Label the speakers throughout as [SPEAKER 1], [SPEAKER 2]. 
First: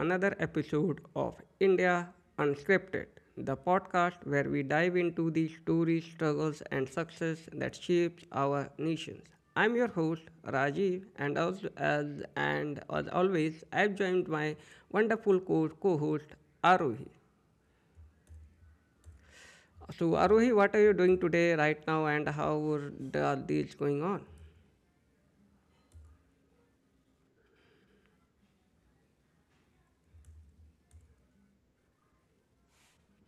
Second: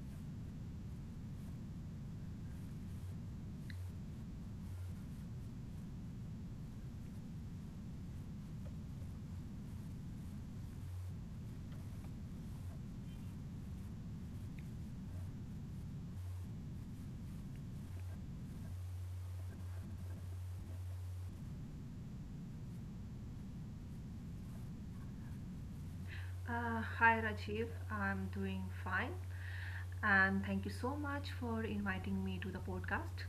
[SPEAKER 1] another episode of India Unscripted, the podcast where we dive into the stories, struggles and success that shapes our nations. I'm your host Rajiv and as always I've joined my wonderful co-host Arohi. So Arohi, what are you doing today right now and how are the days going on?
[SPEAKER 2] Hi Rajiv, I'm doing fine and thank you so much for inviting me to the podcast.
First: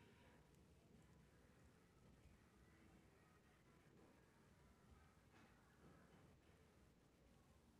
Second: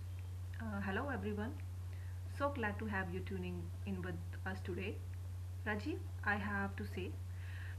[SPEAKER 2] Hello everyone, so glad to have you tuning in with us today. Rajiv, I have to say,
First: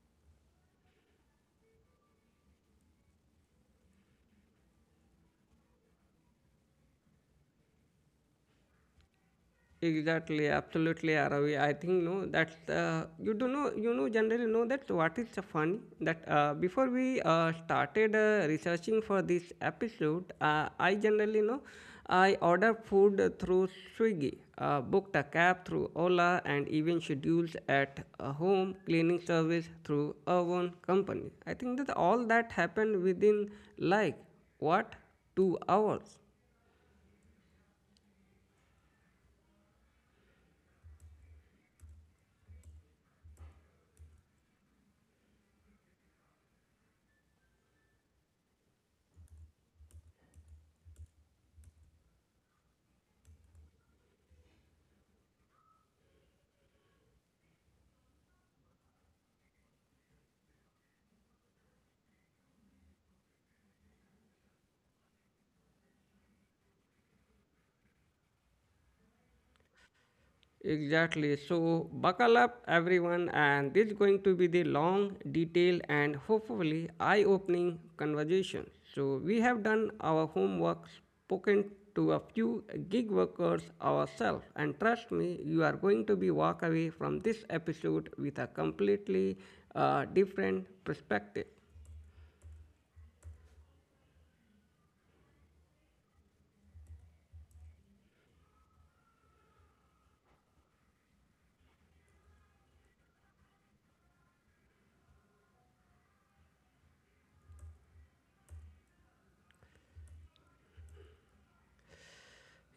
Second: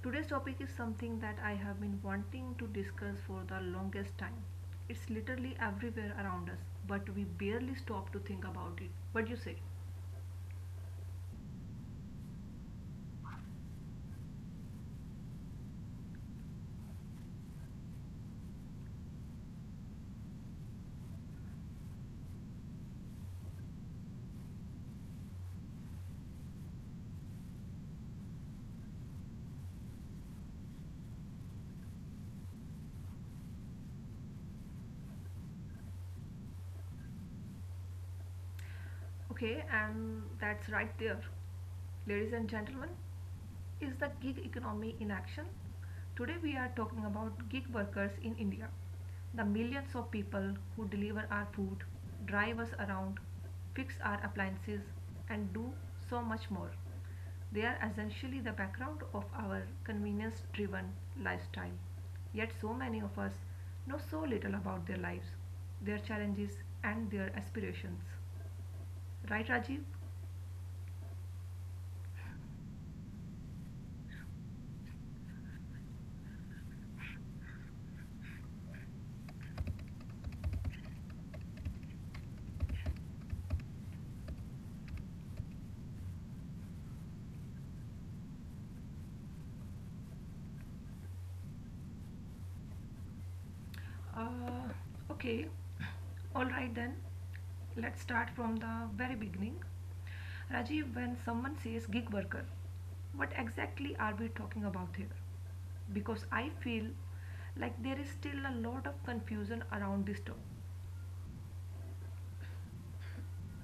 [SPEAKER 2] today's topic is something that I have been wanting to discuss for the longest time. It's literally everywhere around us, but we barely stop to think about it. What do you say?
[SPEAKER 1] Exactly, absolutely, Aravi. I think no that you do know you know generally know that What is so funny that before we started researching for this episode, I generally know I order food through Swiggy, booked a cab through Ola, and even schedules at a home cleaning service through a one company. I think that all that happened within like what 2 hours.
[SPEAKER 2] Okay, and that's right there. Ladies and gentlemen, is the gig economy in action? Today we are talking about gig workers in India, the millions of people who deliver our food, drive us around, fix our appliances, and do so much more. They are essentially the background of our convenience driven lifestyle. Yet, so many of us know so little about their lives, their challenges, and their aspirations. Right, Rajiv?
[SPEAKER 1] Exactly. So buckle up, everyone, and this is going to be the long, detailed, and hopefully eye-opening conversation. So we have done our homework, spoken to a few gig workers ourselves, and trust me, you are going to be walk away from this episode with a completely different perspective.
[SPEAKER 2] Uh, okay, all right then. Let's start from the very beginning. Rajiv, when someone says gig worker, what exactly are we talking about here? Because I feel like there is still a lot of confusion around this term.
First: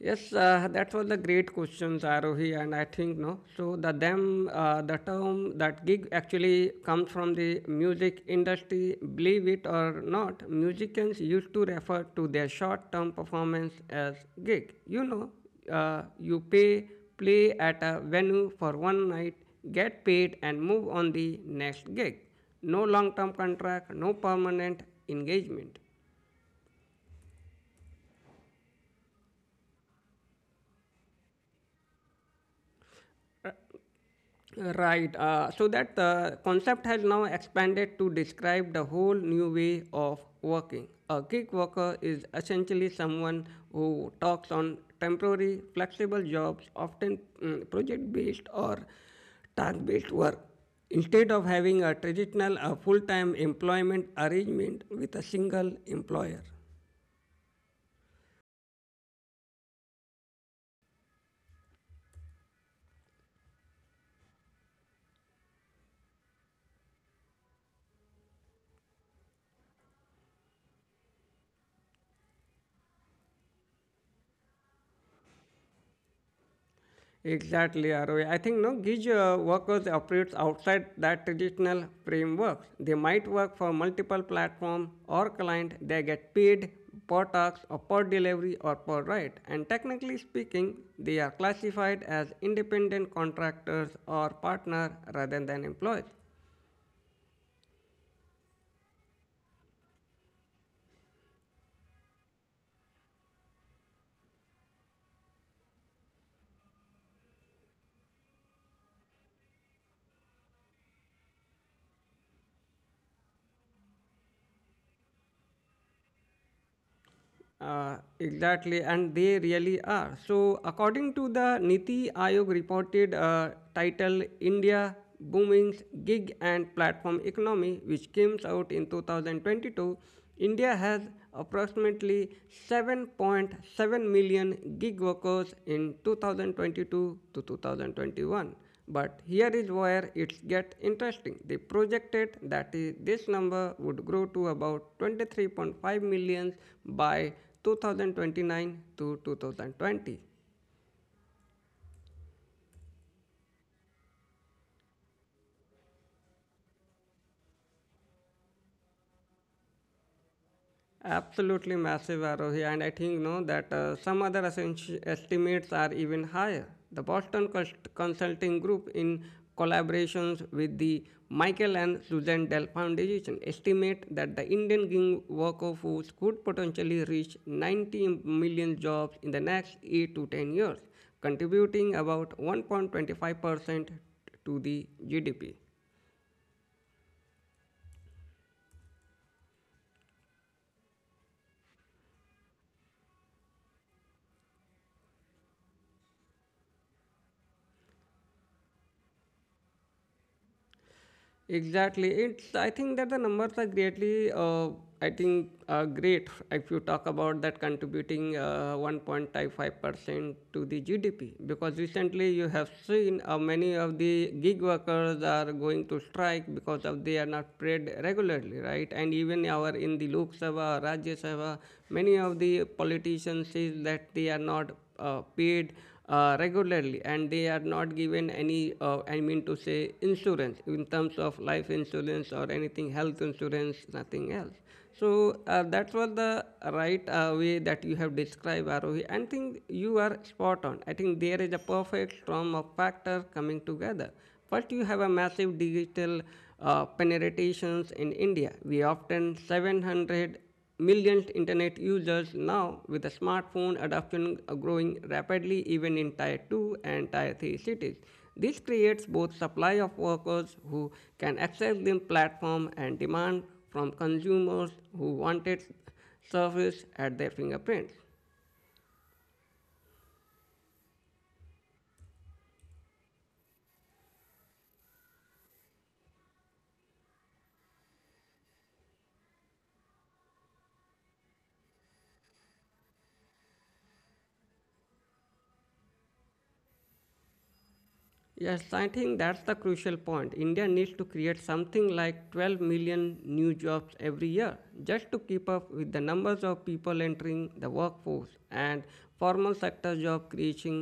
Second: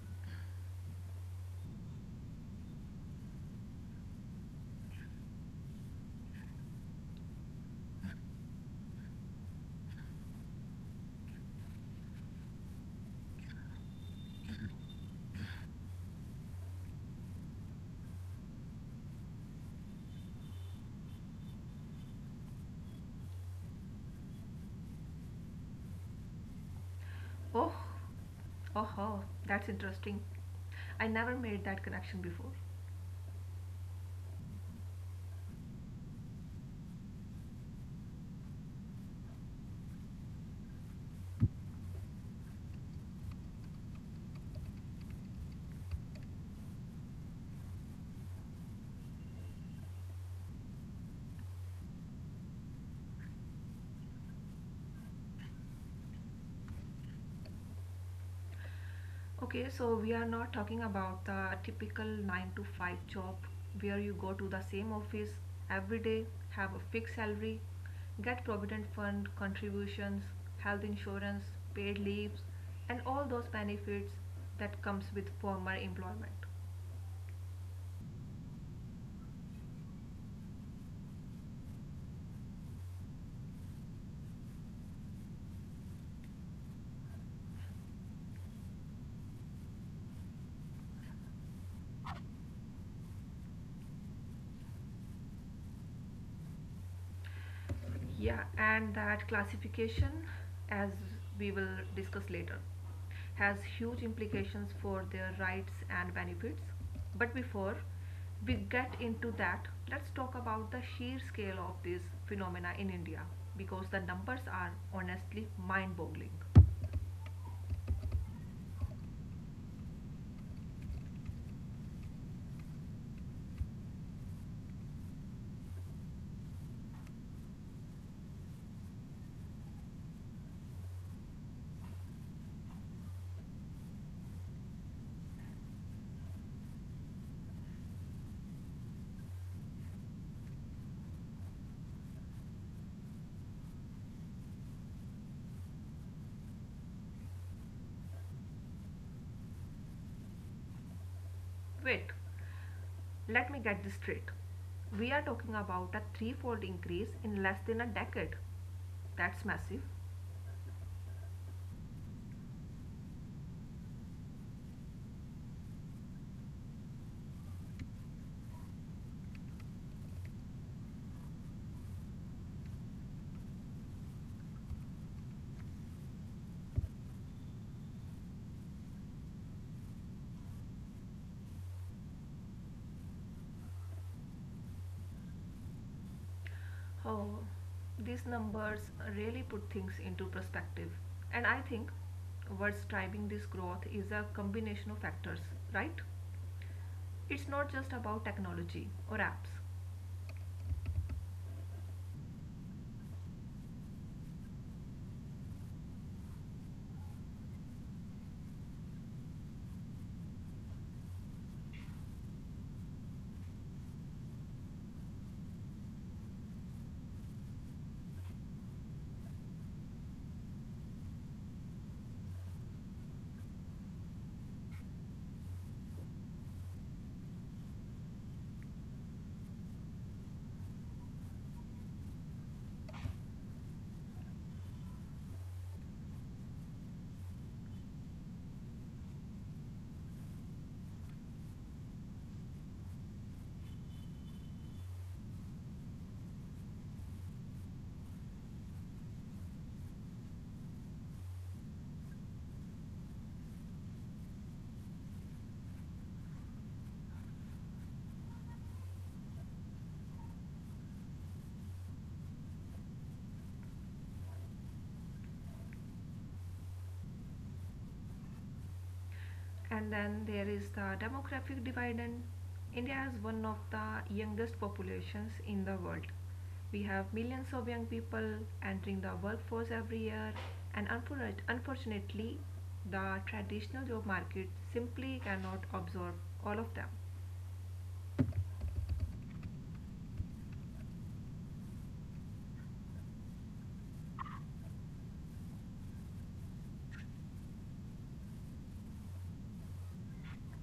[SPEAKER 1] Yes, that was a great question, Arohi, and I think no. So the them the term that gig actually comes from the music industry. Believe it or not, musicians used to refer to their short-term performance as gig. You know, you pay, play at a venue for one night, get paid, and move on the next gig. No long-term contract, no permanent engagement.
[SPEAKER 2] Oh, oh, that's interesting. I never made that connection before.
[SPEAKER 1] Right. So that the concept has now expanded to describe the whole new way of working. A gig worker is essentially someone who talks on temporary, flexible jobs, often project based or task based work, instead of having a traditional full time employment arrangement with a single employer.
[SPEAKER 2] Okay, so we are not talking about the typical 9 to 5 job where you go to the same office every day, have a fixed salary, get provident fund contributions, health insurance, paid leaves, and all those benefits that comes with formal employment.
[SPEAKER 1] Exactly, Aroy. I think no Gig workers operates outside that traditional framework. They might work for multiple platform or client. They get paid per task or per delivery or per ride. And technically speaking, they are classified as independent contractors or partner rather than employees.
[SPEAKER 2] Yeah, and that classification, as we will discuss later, has huge implications for their rights and benefits. But before we get into that, let's talk about the sheer scale of this phenomena in India because the numbers are honestly mind boggling.
[SPEAKER 1] Exactly, and they really are. So, according to the Niti Aayog reported title India Booming's Gig and Platform Economy, which came out in 2022, India has approximately 7.7 million gig workers in 2022 to 2021, but here is where it gets interesting. They projected that this number would grow to about 23.5 million by 2029 to 2020.
[SPEAKER 2] Wait, let me get this straight. We are talking about a threefold increase in less than a decade. That's massive.
[SPEAKER 1] Absolutely massive, Arohi, and I think no that some other estimates are even higher. The Boston Consulting Group, in collaborations with the Michael and Susan Dell Foundation, estimate that the Indian gig worker force could potentially reach 90 million jobs in the next 8 to 10 years, contributing about 1.25% to the GDP.
[SPEAKER 2] Oh, these numbers really put things into perspective. And I think what's driving this growth is a combination of factors, right? It's not just about technology or apps.
[SPEAKER 1] Exactly. It's, I think that the numbers are greatly, great if you talk about that contributing 1.55% to the GDP. Because recently you have seen many of the gig workers are going to strike because of they are not paid regularly, right? And even our in the Lok Sabha, Rajya Sabha, many of the politicians says that they are not paid regularly and they are not given any I mean to say insurance in terms of life insurance or anything, health insurance, nothing else. So that was the right way that you have described, Arohi. I think you are spot on. I think there is a perfect storm of factor coming together. First, you have a massive digital penetrations in India. We often 700 millions internet users now with the smartphone adoption growing rapidly even in tier 2 and tier 3 cities. This creates both supply of workers who can access the platform and demand from consumers who wanted service at their fingerprints.
[SPEAKER 2] And then there is the demographic dividend. India has one of the youngest populations in the world. We have millions of young people entering the workforce every year, and unfortunately, the traditional job market simply cannot absorb all of them.
[SPEAKER 1] Yes, I think that's the crucial point. India needs to create something like 12 million new jobs every year just to keep up with the numbers of people entering the workforce, and formal sector job creation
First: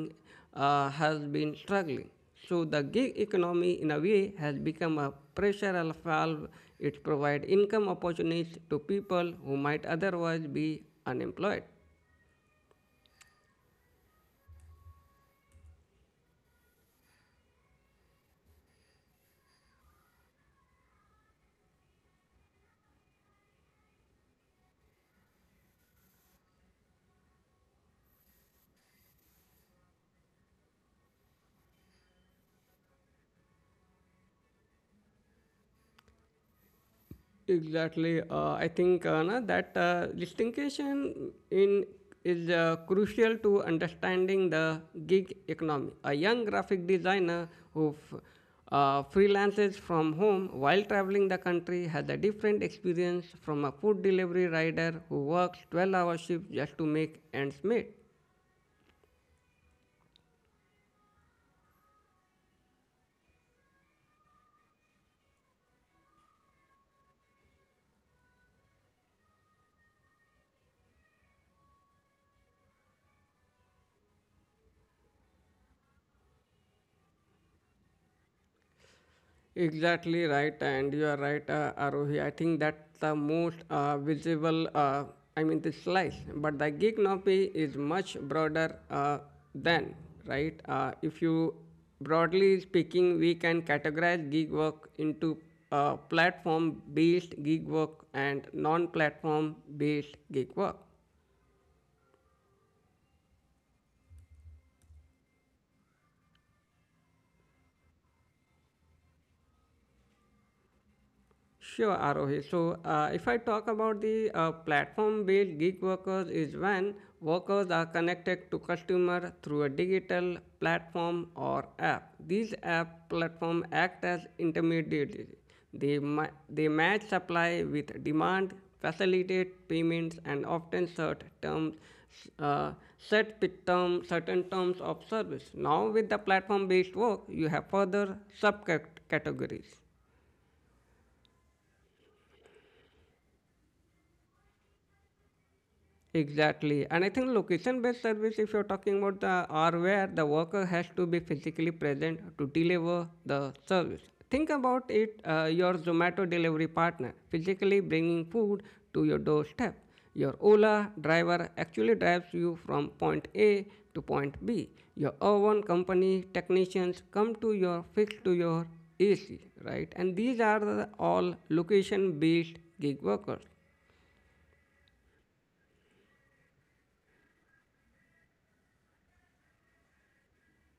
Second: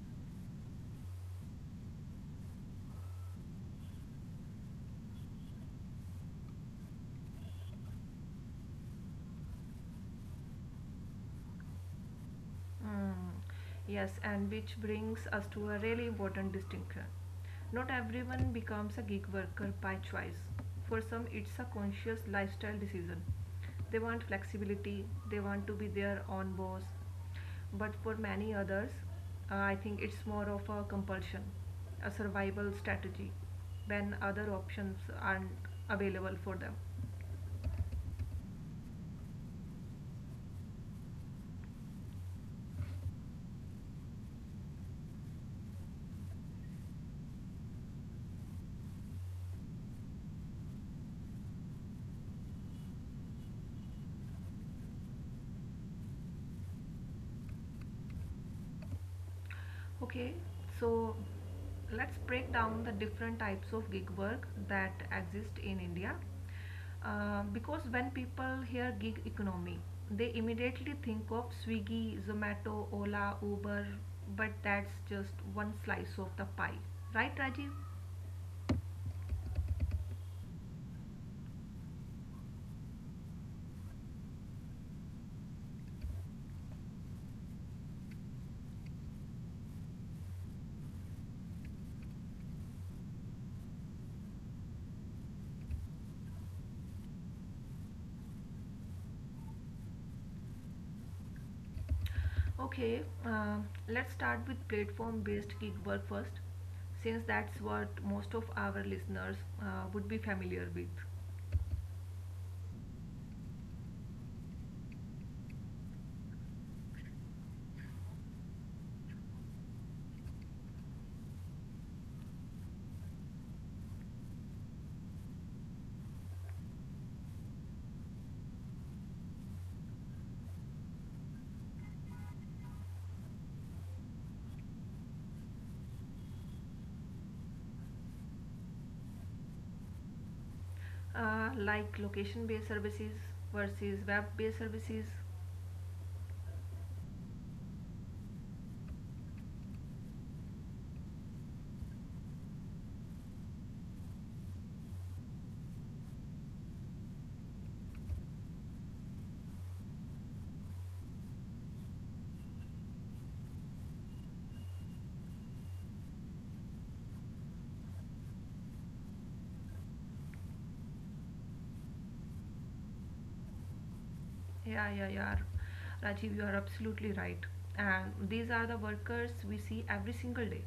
[SPEAKER 1] has been struggling. So the gig economy in a way has become a pressure valve. It provides income opportunities to people who might otherwise be unemployed.
[SPEAKER 2] Mm, yes, and which brings us to a really important distinction. Not everyone becomes a gig worker by choice. For some, it's a conscious lifestyle decision. They want flexibility, they want to be their own boss. But for many others, I think it's more of a compulsion, a survival strategy when other options aren't available for them.
[SPEAKER 1] Exactly. I think na, that Distinction in is crucial to understanding the gig economy. A young graphic designer who freelances from home while traveling the country has a different experience from a food delivery rider who works 12-hour shifts just to make ends meet.
[SPEAKER 2] Okay, so let's break down the different types of gig work that exist in India. Because when people hear gig economy, they immediately think of Swiggy, Zomato, Ola, Uber, but that's just one slice of the pie. Right, Rajiv?
[SPEAKER 1] Exactly right, and you are right, Arohi. I think that's the most visible, I mean, the slice. But the gig economy is much broader than, right? If you, broadly speaking, we can categorize gig work into platform based gig work and non platform based gig work.
[SPEAKER 2] Okay, let's start with platform based gig work first, since that's what most of our listeners would be familiar with.
[SPEAKER 1] Sure, Arohi. So, if I talk about the platform-based gig workers, is when workers are connected to customer through a digital platform or app. These app platform act as intermediaries. They match supply with demand, facilitate payments, and often set terms uh, certain terms of service. Now, with the platform-based work, you have further subcategories.
[SPEAKER 2] Like location based services versus web based services.
[SPEAKER 1] Exactly. And I think location based service, if you're talking about the or where the worker has to be physically present to deliver the service. Think about it. Your Zomato delivery partner physically bringing food to your doorstep. Your Ola driver actually drives you from point A to point B. Your oven company technicians come to your fix to your AC, right? And these are the all location based gig workers.
[SPEAKER 2] Yeah, yeah, yeah. Rajiv, you are absolutely right. And these are the workers we see every single day.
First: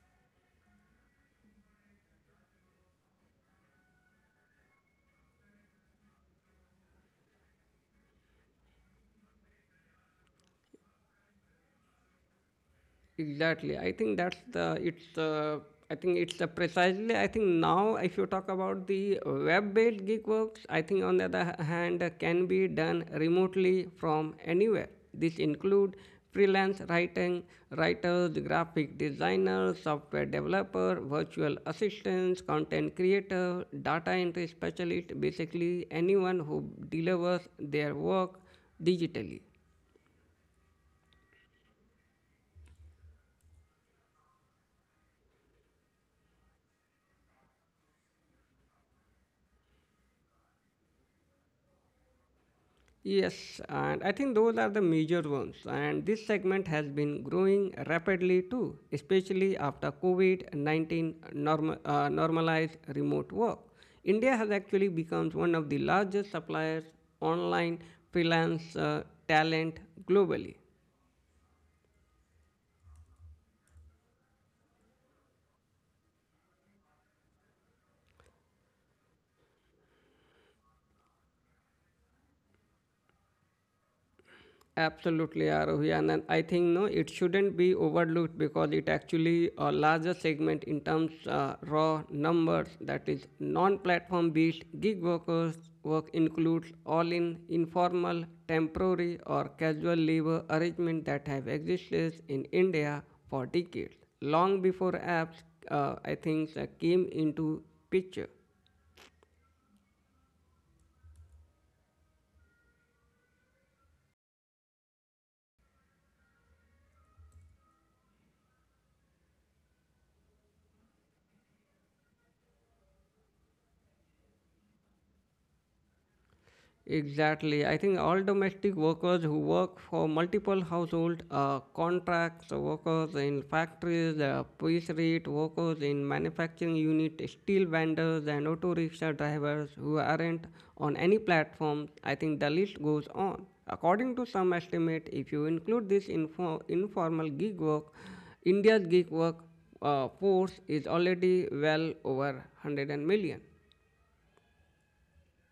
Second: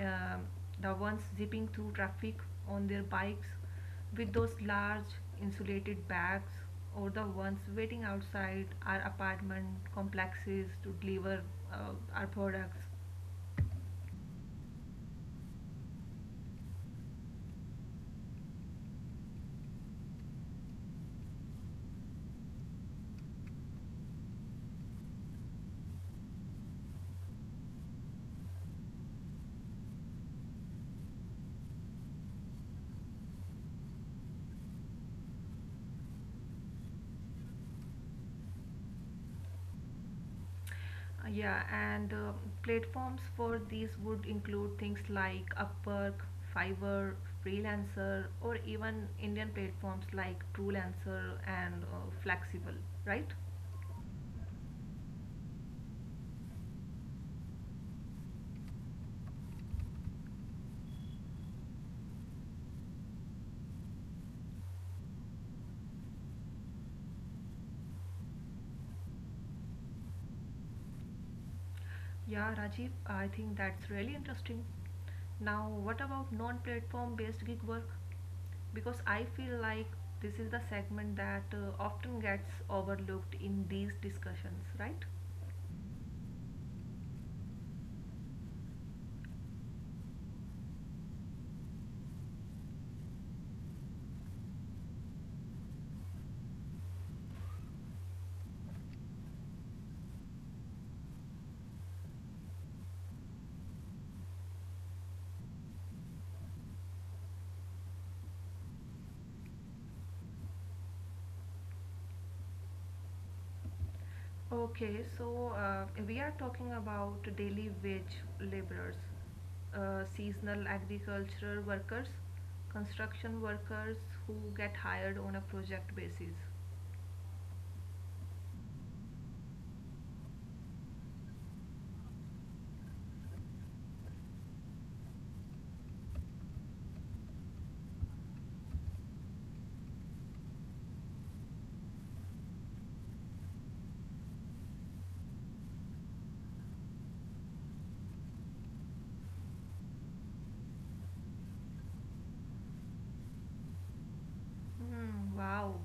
[SPEAKER 2] Um, the ones zipping through traffic on their bikes with those large insulated bags, or the ones waiting outside our apartment complexes to deliver our products.
[SPEAKER 1] Exactly. I think that's the it's the I think it's the Precisely. I think now if you talk about the web-based gig works, I think on the other hand can be done remotely from anywhere. This include freelance writing, writers, graphic designers, software developer, virtual assistants, content creator, data entry specialist, basically anyone who delivers their work digitally.
[SPEAKER 2] Yeah, and platforms for these would include things like Upwork, Fiverr, Freelancer, or even Indian platforms like Truelancer and Flexible, right?
[SPEAKER 1] Yes, and I think those are the major ones. And this segment has been growing rapidly too, especially after COVID 19 normalized remote work. India has actually become one of the largest suppliers online freelance talent globally.
[SPEAKER 2] Yeah, Rajiv, I think that's really interesting. Now, what about non platform based gig work? Because I feel like this is the segment that often gets overlooked in these discussions, right?
[SPEAKER 1] Absolutely, Arohi. And then I think no, it shouldn't be overlooked because it actually a larger segment in terms raw numbers that is non-platform based gig workers work includes all in informal, temporary or casual labor arrangements that have existed in India for decades, long before apps I think came into picture.
[SPEAKER 2] Okay, so we are talking about daily wage laborers, seasonal agricultural workers, construction workers who get hired on a project basis.
[SPEAKER 1] Exactly. I think all domestic workers who work for multiple household contracts, workers in factories, police rate workers in manufacturing unit, steel vendors, and auto rickshaw drivers who aren't on any platform. I think the list goes on. According to some estimate, if you include this informal gig work, India's gig work force is already well over 100 million.
[SPEAKER 2] Hmm, wow.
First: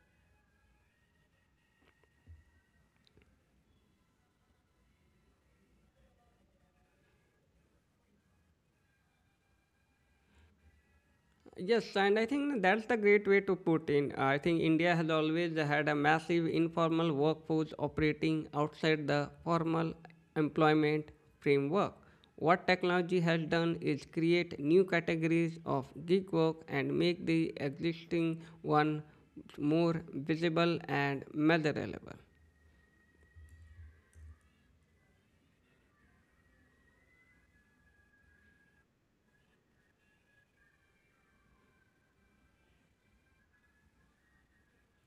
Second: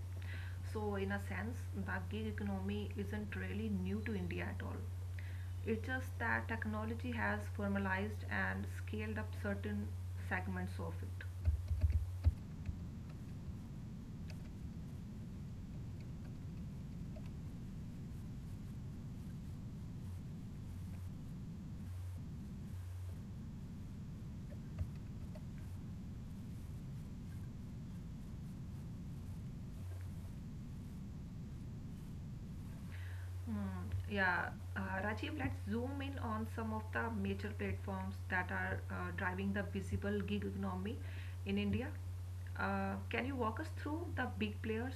[SPEAKER 2] So, in a sense, the gig economy isn't really new to India at all. It's just that technology has formalized and scaled up certain segments of it.
[SPEAKER 1] Yes, and I think that's the great way to put in. I think India has always had a massive informal workforce operating outside the formal employment framework. What technology has done is create new categories of gig work and make the existing one more visible and measurable.
[SPEAKER 2] Hmm, yeah, Rajiv, let's zoom in on some of the major platforms that are driving the visible gig economy in India. Can you walk us through the big players?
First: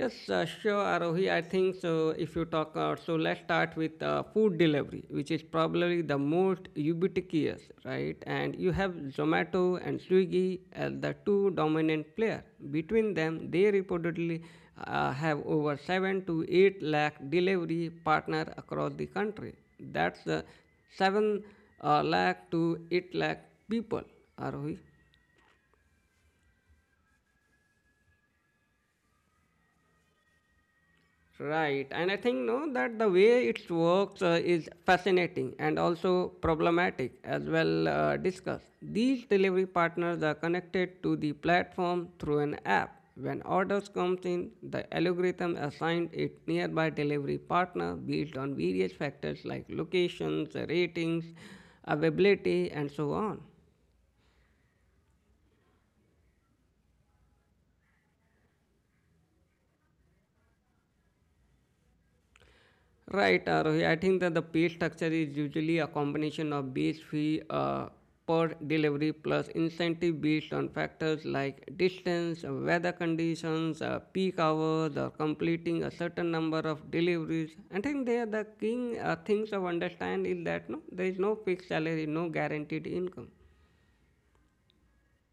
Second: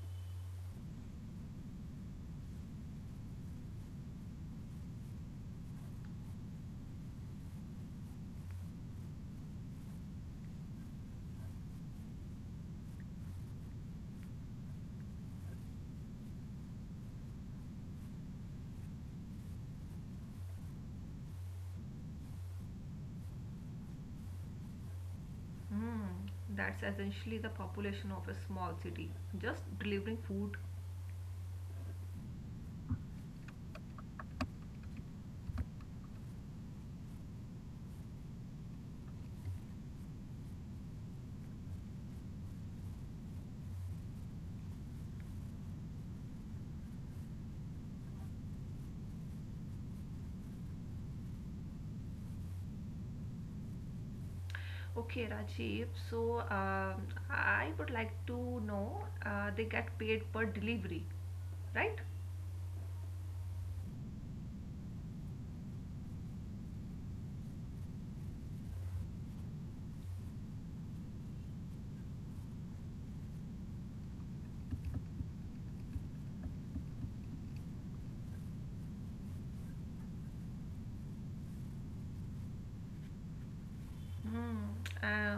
[SPEAKER 1] Yes, sure, Arohi. I think so. If you talk, So let's start with food delivery, which is probably the most ubiquitous, right? And you have Zomato and Swiggy as the two dominant players. Between them, they reportedly have over seven to eight lakh delivery partners across the country. That's seven lakh to eight lakh people, Arohi.
[SPEAKER 2] Hmm, that's essentially the population of a small city, just delivering food.
[SPEAKER 1] Right, and I think no that the way it works is fascinating and also problematic as well discussed. These delivery partners are connected to the platform through an app. When orders comes in, the algorithm assigns it nearby delivery partner based on various factors like locations, ratings, availability, and so on.
[SPEAKER 2] Okay, Rajiv, so I would like to know they get paid per delivery, right?
[SPEAKER 1] Right, Arohi. I think that the pay structure is usually a combination of base fee per delivery plus incentive based on factors like distance, weather conditions, peak hours, or completing a certain number of deliveries. I think there the king things of understand is that no, there is no fixed salary, no guaranteed income.
[SPEAKER 2] Hmm. Uh,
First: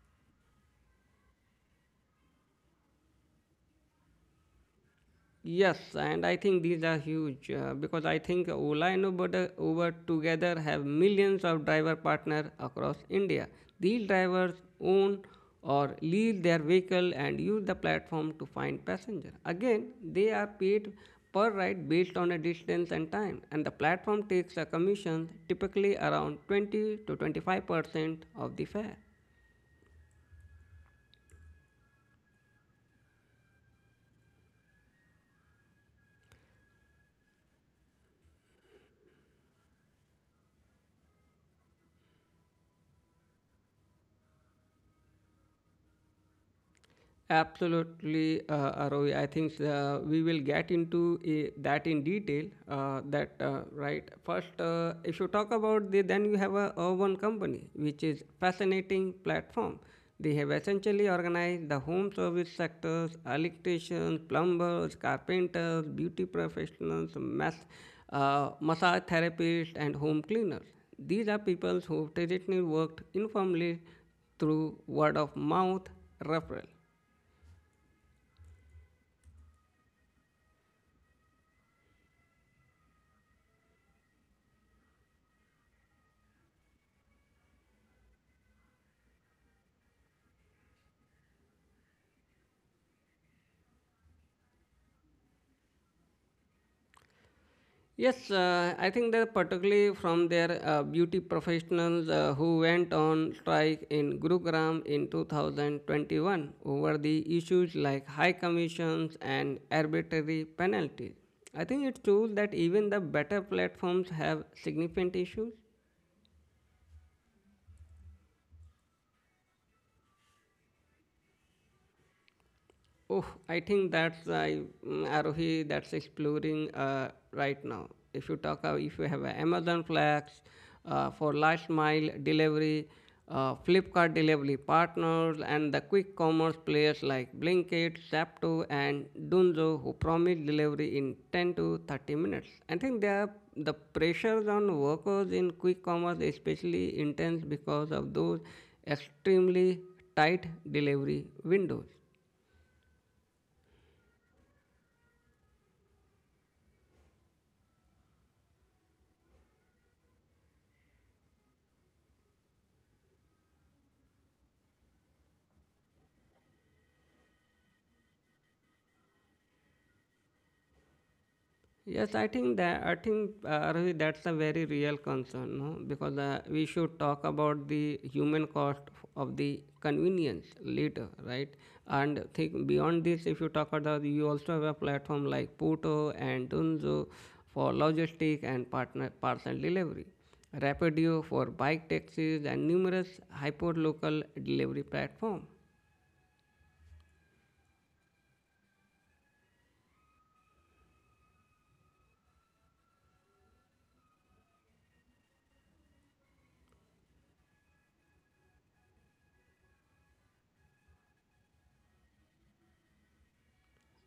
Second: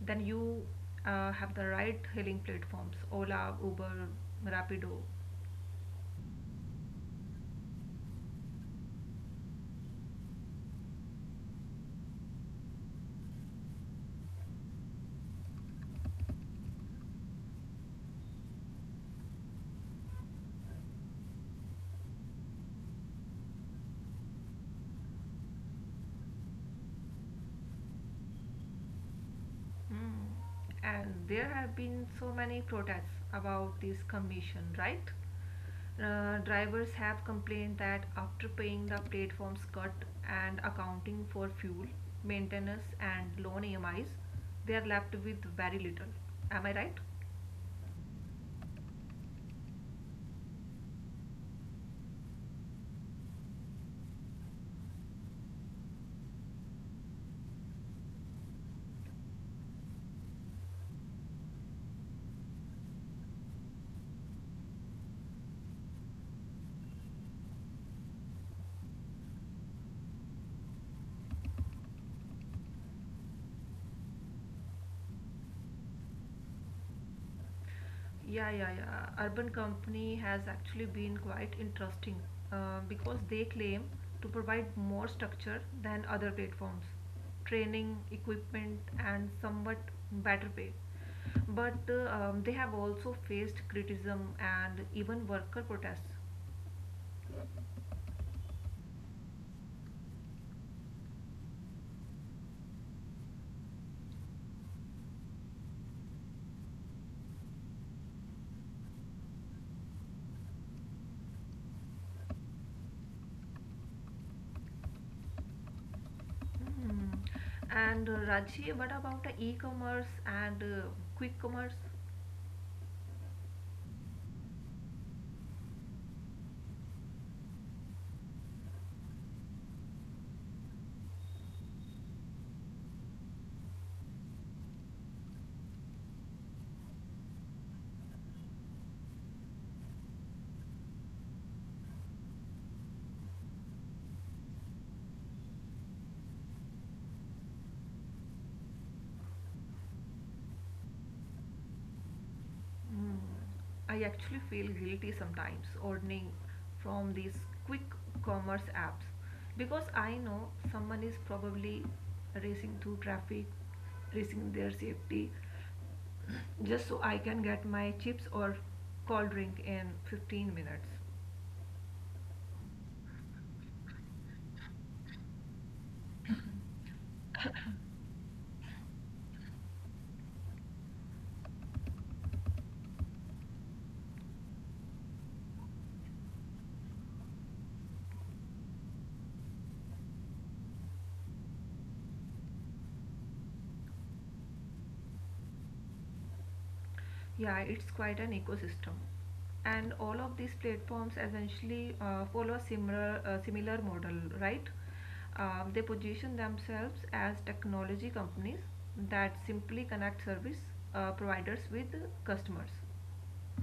[SPEAKER 2] then you have the right hailing platforms Ola, Uber,
[SPEAKER 1] Yes,
[SPEAKER 2] Rapido.
[SPEAKER 1] and I think these are huge because I think Ola and Uber together have millions of driver partner across India. These drivers own or lease their vehicle and use the platform to find passenger. Again, they are paid per ride based on a distance and time, and the platform takes a commission typically around 20 to 25% of the fare.
[SPEAKER 2] Hmm. And there have been so many protests about this commission, right? Drivers have complained that after paying the platform's cut and accounting for fuel, maintenance, and loan EMIs, they are left with very little. Am I right?
[SPEAKER 1] Absolutely, Aroy. I think we will get into that in detail. That Right. First, if you talk about the, then you have a urban company, which is fascinating platform. They have essentially organized the home service sectors, electricians, plumbers, carpenters, beauty professionals, massage therapists, and home cleaners. These are people who traditionally worked informally through word of mouth referral.
[SPEAKER 2] Yeah, yeah, yeah. Urban Company has actually been quite interesting because they claim to provide more structure than other platforms, training, equipment, and somewhat better pay. But they have also faced criticism and even worker protests.
[SPEAKER 1] Yes, I think that particularly from their beauty professionals who went on strike in Gurugram in 2021 over the issues like high commissions and arbitrary penalties. I think it's true that even the better platforms have significant issues.
[SPEAKER 2] Hmm. And Raji, what about the e-commerce and quick commerce?
[SPEAKER 1] Oh, I think that's I mm, Arohi that's exploring right now. If you have a Amazon Flex for last mile delivery, Flipkart delivery partners, and the quick commerce players like Blinkit, Zapto, and Dunzo who promise delivery in 10 to 30 minutes. I think they are, The pressures on workers in quick commerce is especially intense because of those extremely tight delivery windows.
[SPEAKER 2] Mm, I actually feel guilty sometimes ordering from these quick commerce apps because I know someone is probably racing through traffic, risking their safety, just so I can get my chips or cold drink in 15 minutes.
[SPEAKER 1] Yes, I think that I think Ravi, that's a very real concern, no? Because we should talk about the human cost of the convenience later, right? And think beyond this, if you talk about you also have a platform like Puto and Dunzo for logistic and partner parcel delivery, Rapidio for bike taxis, and numerous hyperlocal delivery platform.
[SPEAKER 2] Yeah, it's quite an ecosystem. And all of these platforms essentially follow a similar model, right? They position themselves as technology companies that simply connect service providers with customers.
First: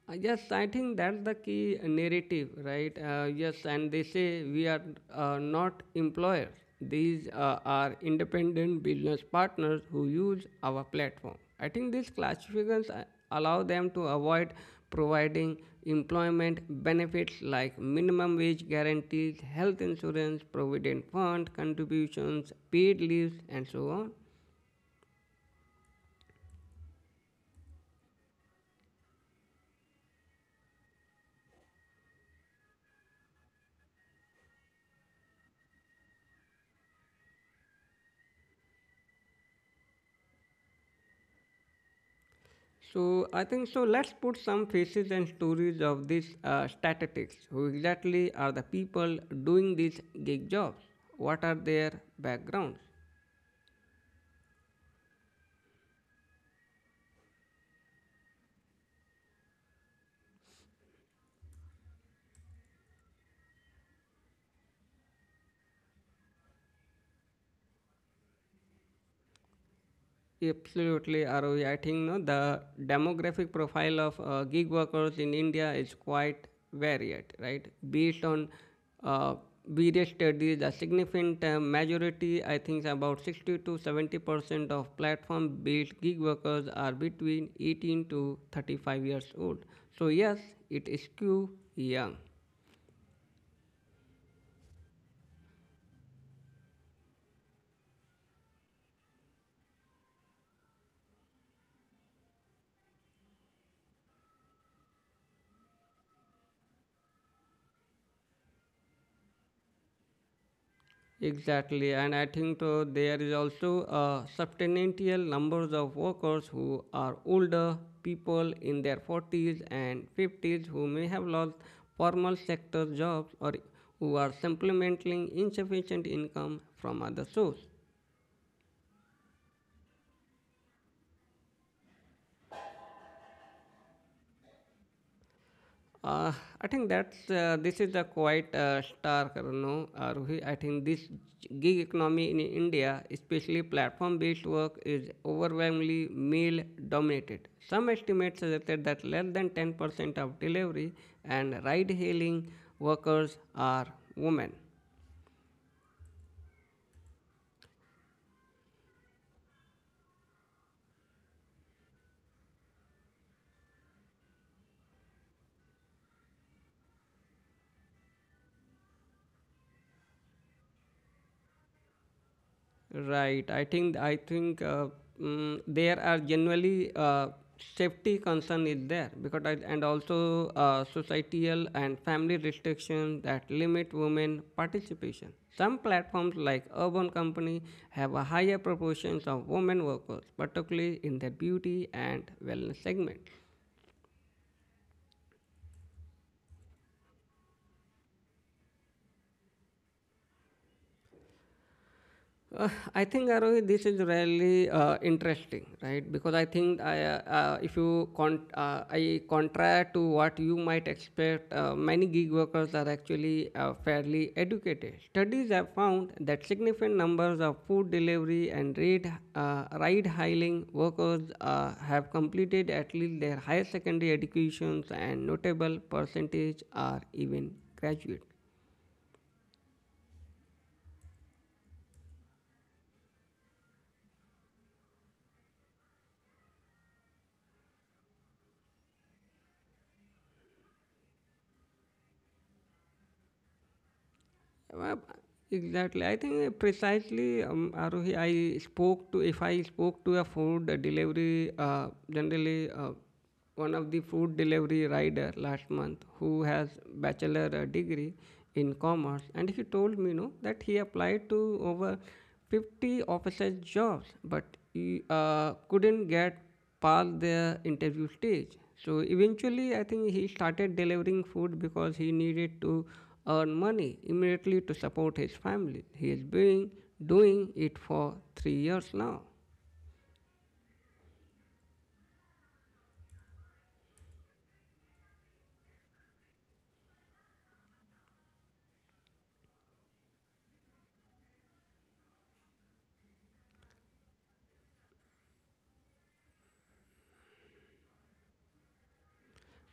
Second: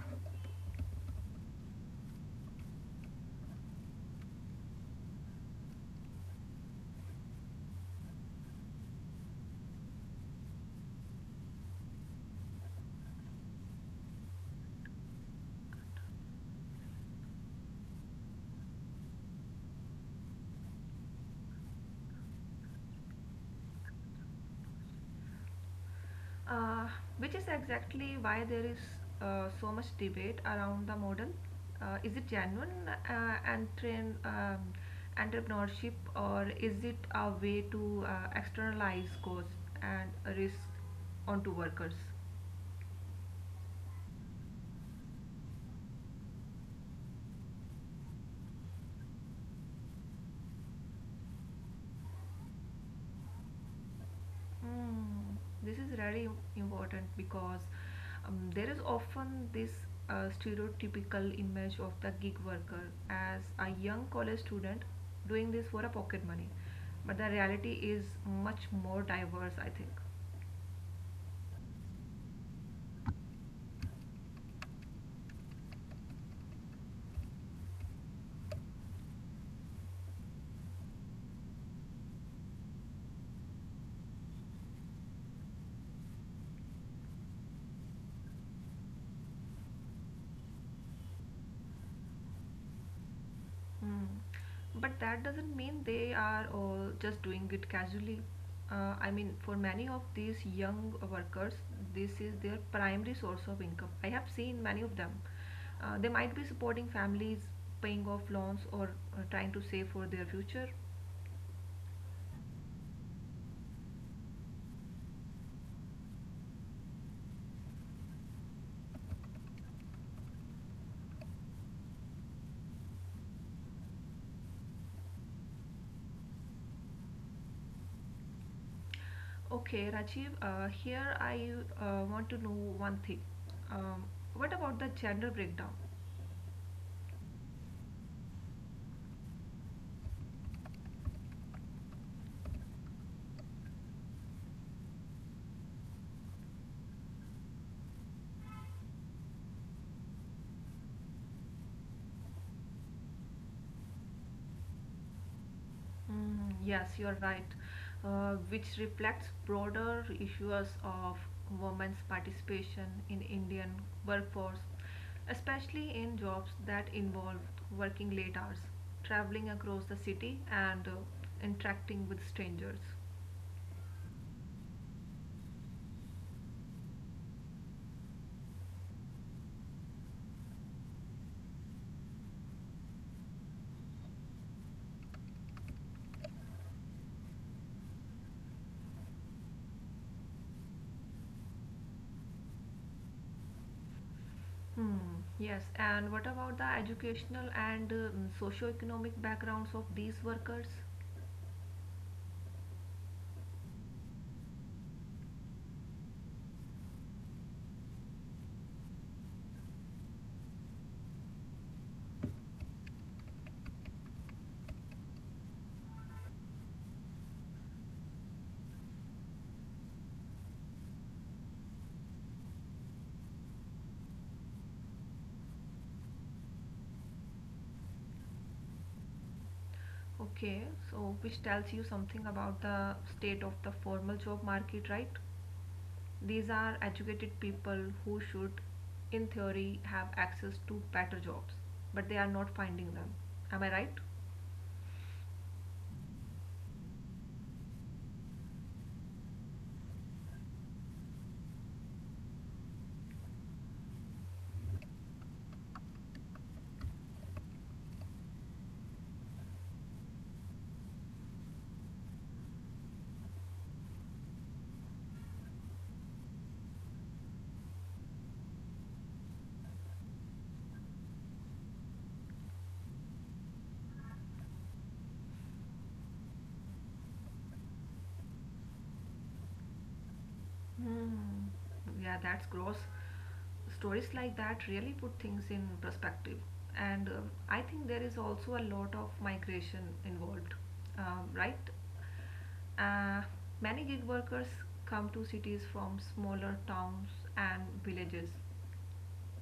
[SPEAKER 1] Yes, I think that's the key narrative, right? Yes, and they say we are not employers. These are independent business partners who use our platform. I think these classifications allow them to avoid providing employment benefits like minimum wage guarantees, health insurance, provident fund contributions, paid leaves, and so on.
[SPEAKER 2] uh, which is exactly why there is so much debate around the model. Is it genuine and train entrepreneurship, or is it a way to externalize costs and risk onto workers?
[SPEAKER 1] So I think so. Let's put some faces and stories of these statistics. Who exactly are the people doing these gig jobs? What are their backgrounds?
[SPEAKER 2] Mm, this is very important because there is often this stereotypical image of the gig worker as a young college student doing this for a pocket money. But the reality is much more diverse, I think.
[SPEAKER 1] Absolutely, Aruj. I think no, the demographic profile of gig workers in India is quite varied, right? Based on uh, various studies, a significant majority, I think about 60 to 70% of platform based gig workers are between 18 to 35 years old. So, yes, it is skew young.
[SPEAKER 2] Mm. But that doesn't mean they are all just doing it casually. I mean, for many of these young workers, this is their primary source of income. I have seen many of them. They might be supporting families, paying off loans, or trying to save for their future.
[SPEAKER 1] Exactly, and I think there is also a substantial numbers of workers who are older people in their 40s and 50s who may have lost formal sector jobs or who are supplementing insufficient income from other sources.
[SPEAKER 2] Okay, Rajiv, here I want to know one thing. Um, what about the gender breakdown?
[SPEAKER 1] Uh, I think that's this is a quite stark, no, Ruhi. I think this gig economy in India, especially platform-based work, is overwhelmingly male-dominated. Some estimates suggested that less than 10% of delivery and ride-hailing workers are women.
[SPEAKER 2] Mm, yes, you're right, which reflects broader issues of women's participation in Indian workforce, especially in jobs that involve working late hours, traveling across the city, and interacting with strangers.
[SPEAKER 1] Right. I think there are generally safety concern is there because and also societal and family restrictions that limit women participation. Some platforms like Urban Company have a higher proportion of women workers, particularly in their beauty and wellness segment.
[SPEAKER 2] Hmm, yes, and what about the educational and socio-economic backgrounds of these workers?
[SPEAKER 1] I think Arohi, this is really interesting, right? Because I think I, if you con- I contrary to what you might expect, many gig workers are actually fairly educated. Studies have found that significant numbers of food delivery and ride hailing workers have completed at least their higher secondary educations, and notable percentage are even graduates.
[SPEAKER 2] Okay, so which tells you something about the state of the formal job market, right? These are educated people who should, in theory, have access to better jobs, but they are not finding them. Am I right?
[SPEAKER 1] Uh, Exactly. I think precisely, Arohi, if I spoke to a food delivery, generally one of the food delivery rider last month who has bachelor degree in commerce, and he told me, no, that he applied to over 50 offices jobs, but he couldn't get past their interview stage. So eventually, I think he started delivering food because he needed to earn money immediately to support his family. He is doing it for 3 years now.
[SPEAKER 2] Hmm. Yeah, that's gross. Stories like that really put things in perspective. And I think there is also a lot of migration involved, right? Uh, Many gig workers come to cities from smaller towns and villages.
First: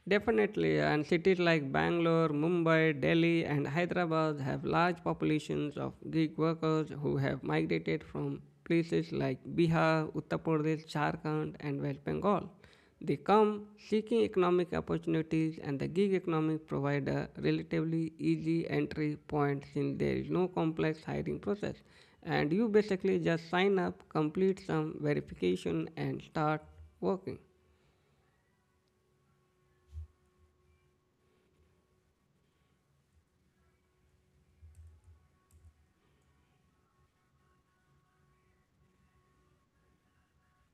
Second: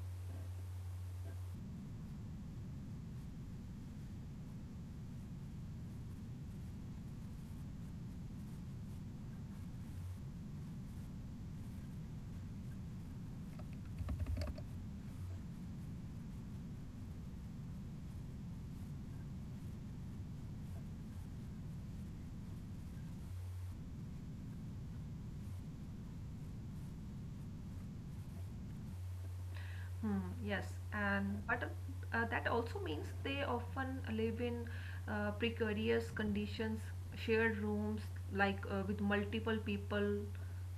[SPEAKER 1] Definitely, and cities like Bangalore, Mumbai, Delhi, and Hyderabad have large populations of Greek workers who have migrated from places like Bihar, Uttar Pradesh, Jharkhand, and West Bengal. They come seeking economic opportunities, and the gig economy provides a relatively easy entry point since there is no complex hiring process. And you basically just sign up, complete some verification, and start working.
[SPEAKER 2] Hmm, yes, and but that also means they often live in precarious conditions, shared rooms, like with multiple people,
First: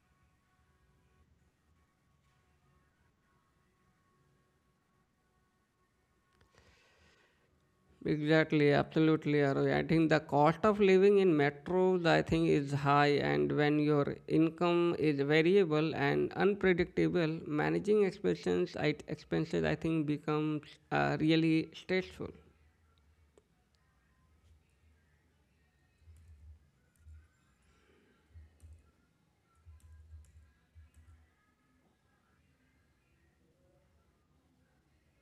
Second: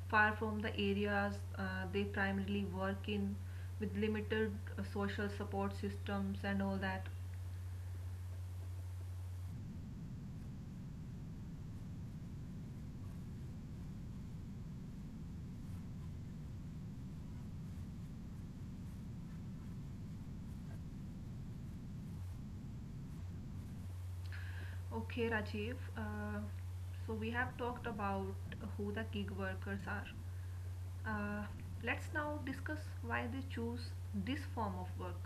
[SPEAKER 2] far from the areas they primarily work in, with limited social support systems and all that.
[SPEAKER 1] Exactly, absolutely, Aroy. I think the cost of living in metros, I think, is high, and when your income is variable and unpredictable, expenses, I think, becomes really stressful.
[SPEAKER 2] Okay, Rajiv, so we have talked about who the gig workers are. Uh, let's now discuss why they choose this form of work.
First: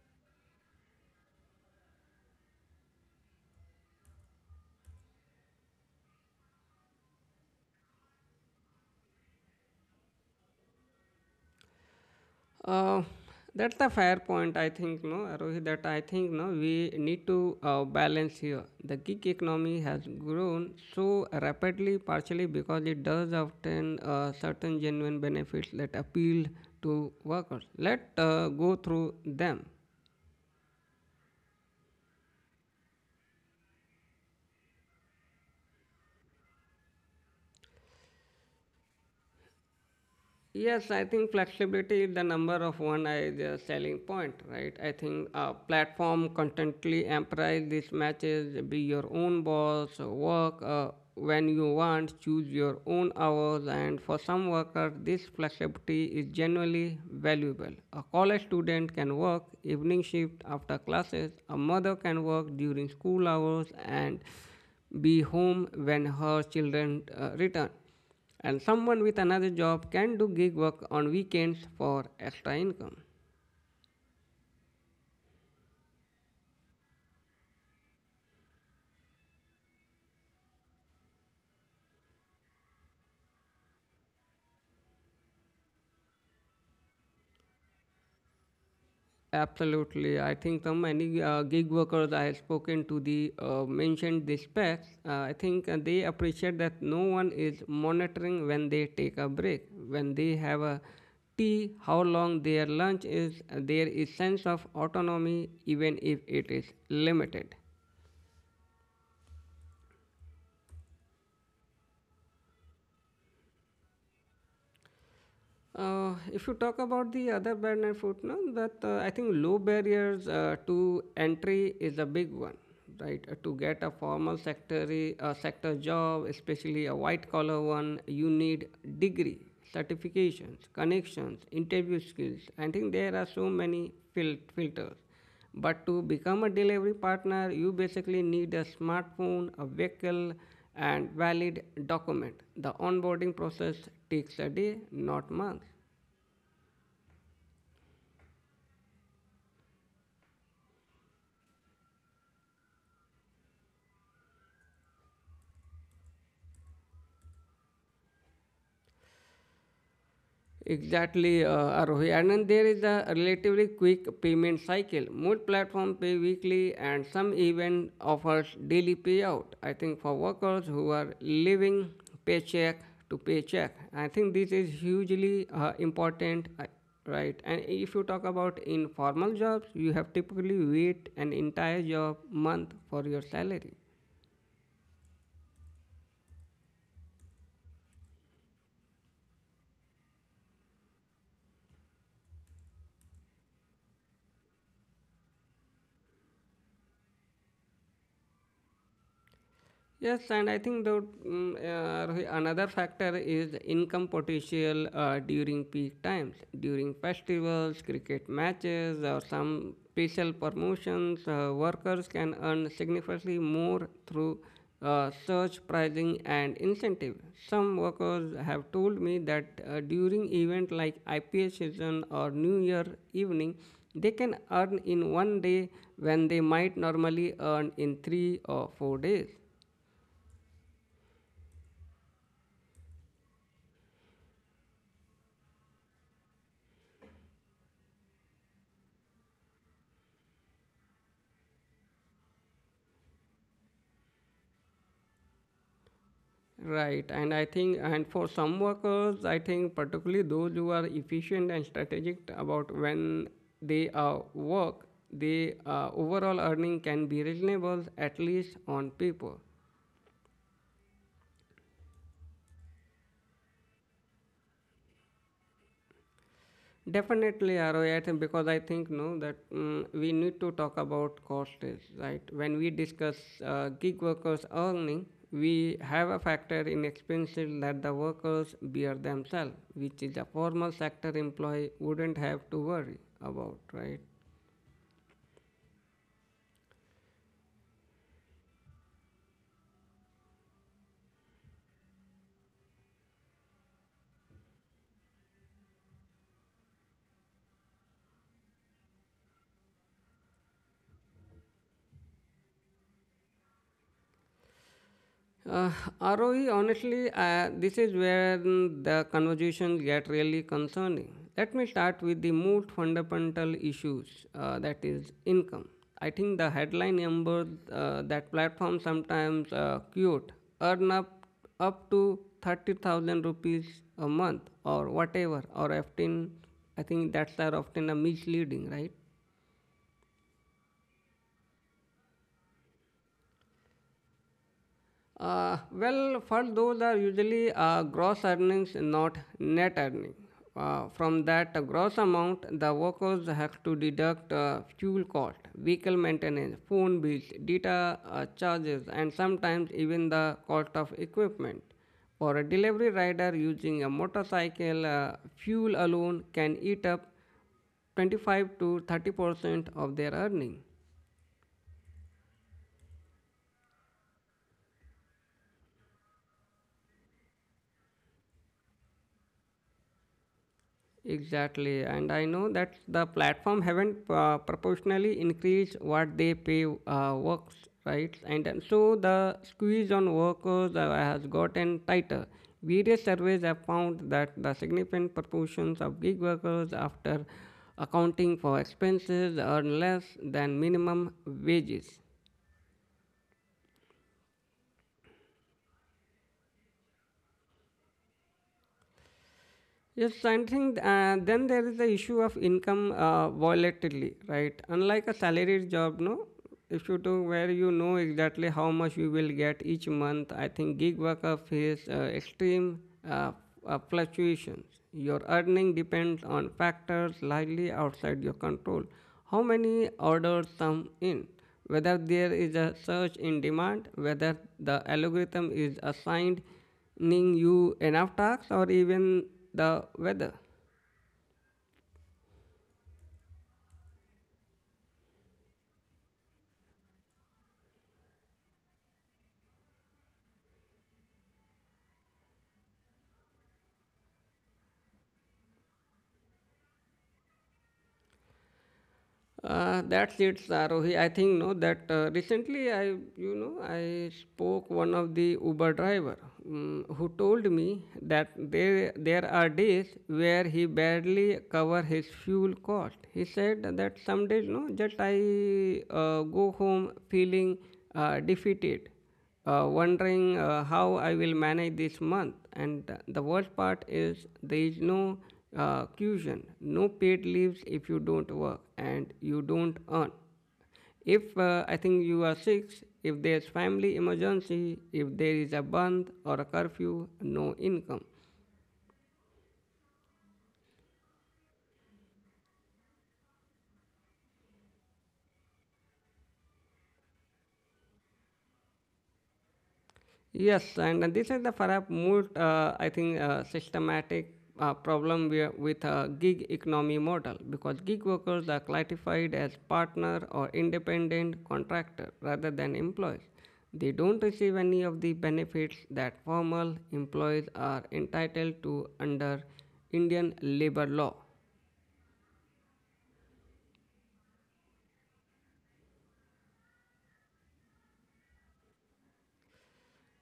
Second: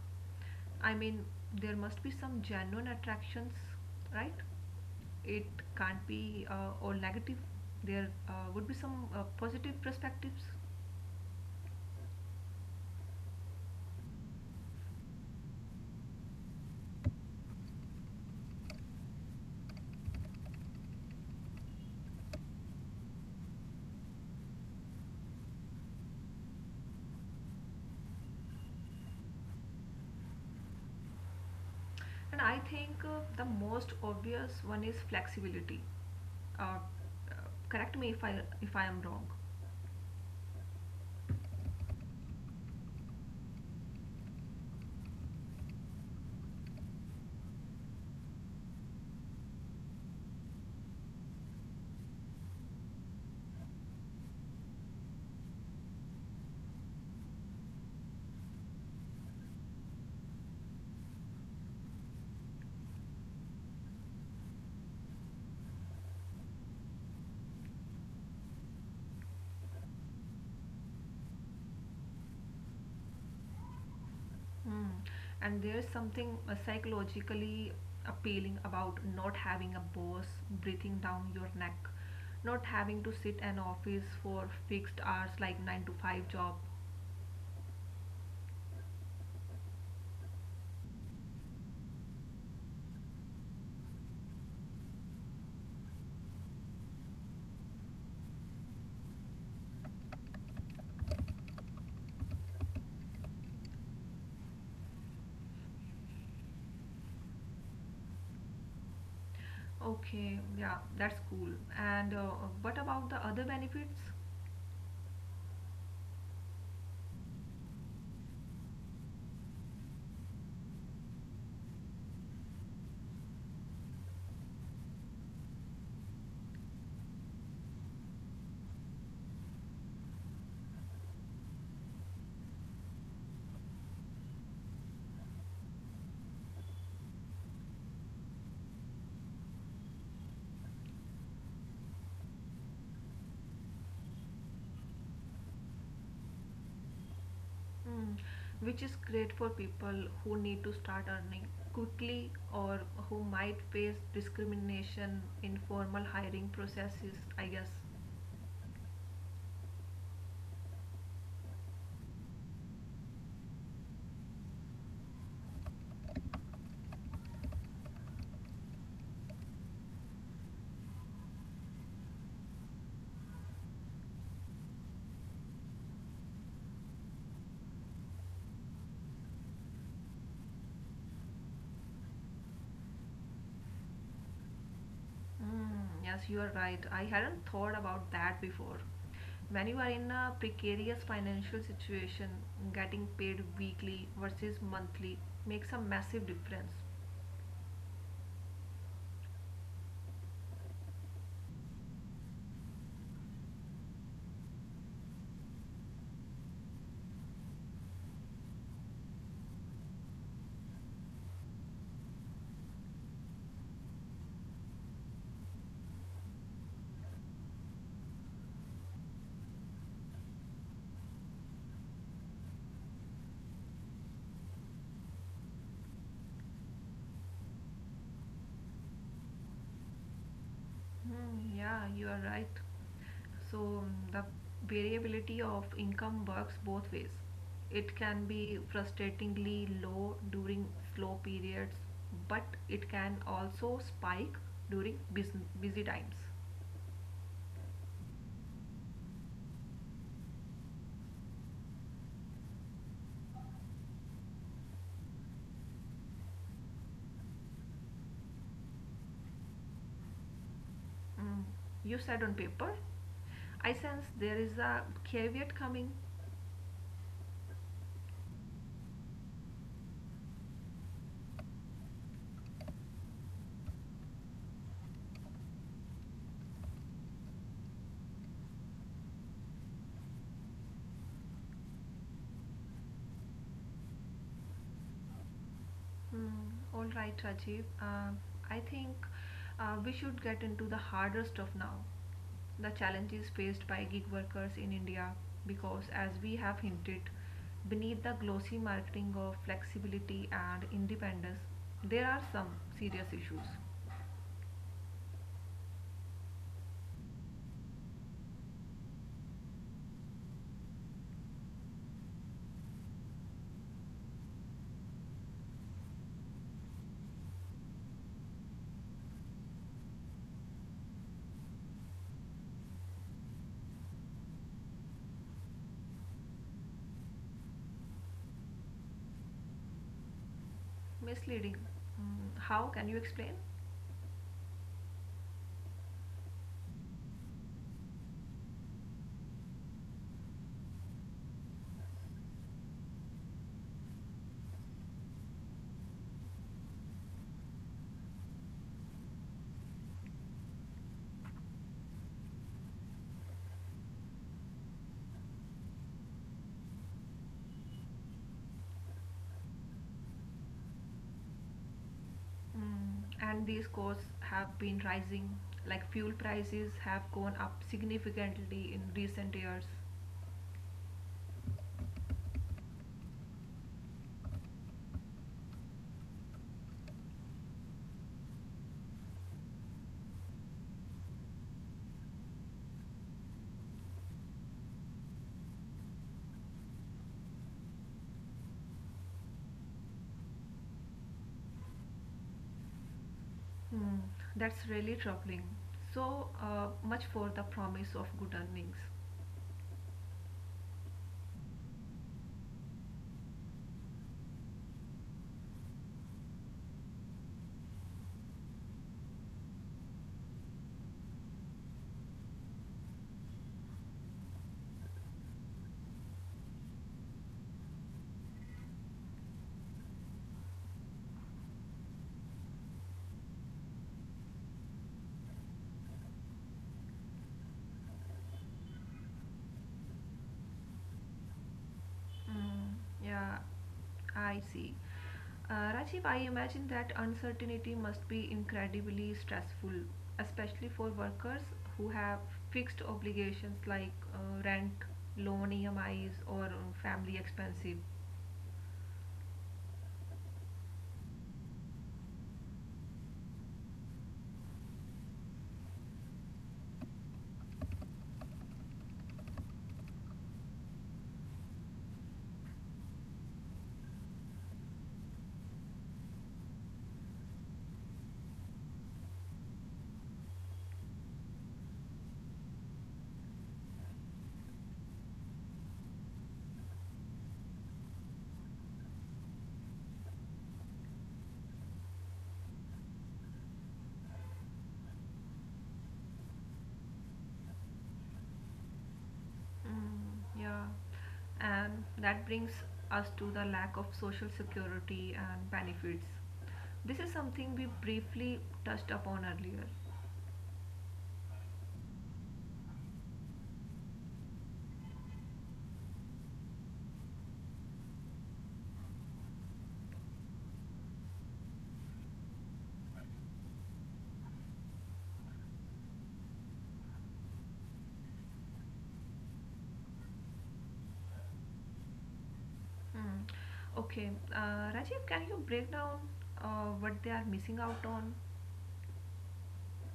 [SPEAKER 2] I mean, there must be some genuine attractions, right? It can't be all negative. There would be some positive perspectives.
[SPEAKER 1] Uh, that's the fair point, I think, no, Rohit, that I think, no, we need to balance here. The gig economy has grown so rapidly, partially because it does often certain genuine benefits that appeal to workers. Let go through them.
[SPEAKER 2] And I think the most obvious one is flexibility. Uh, uh, Correct me if I am wrong.
[SPEAKER 1] Yes, I think flexibility is the number of one is a selling point, right? I think platform constantly emphasize these matches, be your own boss, work when you want, choose your own hours, and for some workers, this flexibility is genuinely valuable. A college student can work evening shift after classes, a mother can work during school hours, and be home when her children return and someone with another job can do gig work on weekends for extra income.
[SPEAKER 2] Mm. And there's something psychologically appealing about not having a boss breathing down your neck, not having to sit an office for fixed hours like 9 to 5 job.
[SPEAKER 1] Absolutely. I think so many gig workers I have spoken to the mentioned this fact. I think they appreciate that no one is monitoring when they take a break, when they have a tea, how long their lunch is. There is sense of autonomy even if it is limited.
[SPEAKER 2] Okay, yeah, that's cool. And what about the other benefits?
[SPEAKER 1] If you talk about the other barrier food, no, that I think low barriers to entry is a big one, right? To get a formal sector job, especially a white collar one, you need degree, certifications, connections, interview skills. I think there are so many filters but to become a delivery partner, you basically need a smartphone, a vehicle, and valid document. The onboarding process takes a day, not months.
[SPEAKER 2] Mm, which is great for people who need to start earning quickly or who might face discrimination in formal hiring processes, I guess.
[SPEAKER 1] Exactly, Arohi. And then there is a relatively quick payment cycle. Most platforms pay weekly, and some even offers daily payout. I think for workers who are living paycheck to paycheck, I think this is hugely important, right? And if you talk about informal jobs, you have typically wait an entire job month for your salary.
[SPEAKER 2] Mm, yes, you are right. I hadn't thought about that before. When you are in a precarious financial situation, getting paid weekly versus monthly makes a massive difference.
[SPEAKER 1] Yes, and I think Rohit, another factor is income potential during peak times, during festivals, cricket matches, or some special promotions. Workers can earn significantly more through surge pricing and incentive. Some workers have told me that during event like IPA season or New Year evening, they can earn in one day when they might normally earn in three or four days.
[SPEAKER 2] Mm, yeah, you are right. So the variability of income works both ways. It can be frustratingly low during slow periods, but it can also spike during busy times.
[SPEAKER 1] Right, and I think, and for some workers, I think particularly those who are efficient and strategic about when they work, the overall earning can be reasonable at least on paper.
[SPEAKER 2] Mm, you said on paper. I sense there is a caveat coming.
[SPEAKER 1] Definitely, Aroy, I think because I think no that mm we need to talk about costs, right. When we discuss gig workers earning, we have a factor in expenses that the workers bear themselves, which is a formal sector employee wouldn't have to worry about, right?
[SPEAKER 2] Mm, all right, Rajiv. I think we should get into the harder stuff now. The challenges faced by gig workers in India, because as we have hinted, beneath the glossy marketing of flexibility and independence, there are some serious issues.
[SPEAKER 1] Uh, ROE, honestly, this is where the conversation get really concerning. Let me start with the most fundamental issues, that is income. I think the headline number that platform sometimes quote earn up to 30,000 rupees a month or whatever or 15. I think that's are often a misleading, right?
[SPEAKER 2] Misleading. Mm, how can you explain?
[SPEAKER 1] Well, for those are usually gross earnings, not net earning. From that gross amount, the workers have to deduct fuel cost, vehicle maintenance, phone bills, data charges, and sometimes even the cost of equipment. For a delivery rider using a motorcycle, fuel alone can eat up 25 to 30% of their earning.
[SPEAKER 2] Mm, and these costs have been rising, like fuel prices have gone up significantly in recent years.
[SPEAKER 1] Exactly, and I know that the platform haven't proportionally increased what they pay works, right? And so the squeeze on workers has gotten tighter. Various surveys have found that the significant proportions of gig workers, after accounting for expenses, earn less than minimum wages.
[SPEAKER 2] Mm, that's really troubling. So much for the promise of good earnings.
[SPEAKER 1] Yes, I think then there is the issue of income volatility, right? Unlike a salaried job, no, if you do where you know exactly how much you will get each month, I think gig worker face extreme uh, fluctuations. Your earning depends on factors largely outside your control. How many orders come in, whether there is a surge in demand, whether the algorithm is assigned ning you enough tasks or even the weather.
[SPEAKER 2] Mm, yeah, I see. Rajiv, I imagine that uncertainty must be incredibly stressful, especially for workers who have fixed obligations like rent, loan EMIs, or family expenses.
[SPEAKER 1] That's it, Sarohi. I think no that Recently I you know I spoke one of the Uber driver who told me that there are days where he barely cover his fuel cost. He said that some days no just I go home feeling defeated wondering how I will manage this month. And the worst part is there is no cushion, no paid leaves if you don't work and you don't earn. If I think you are sick, if there's family emergency, if there is a band or a curfew, no income.
[SPEAKER 2] Mm, yeah, and that brings us to the lack of social security and benefits. This is something we briefly touched upon earlier.
[SPEAKER 1] Yes, and this is the perhaps most, I think, systematic problem with gig economy model because gig workers are classified as partner or independent contractor rather than employees. They don't receive any of the benefits that formal employees are entitled to under Indian labor law.
[SPEAKER 2] Mm. Okay, Rajiv, can you break down what they are missing out on?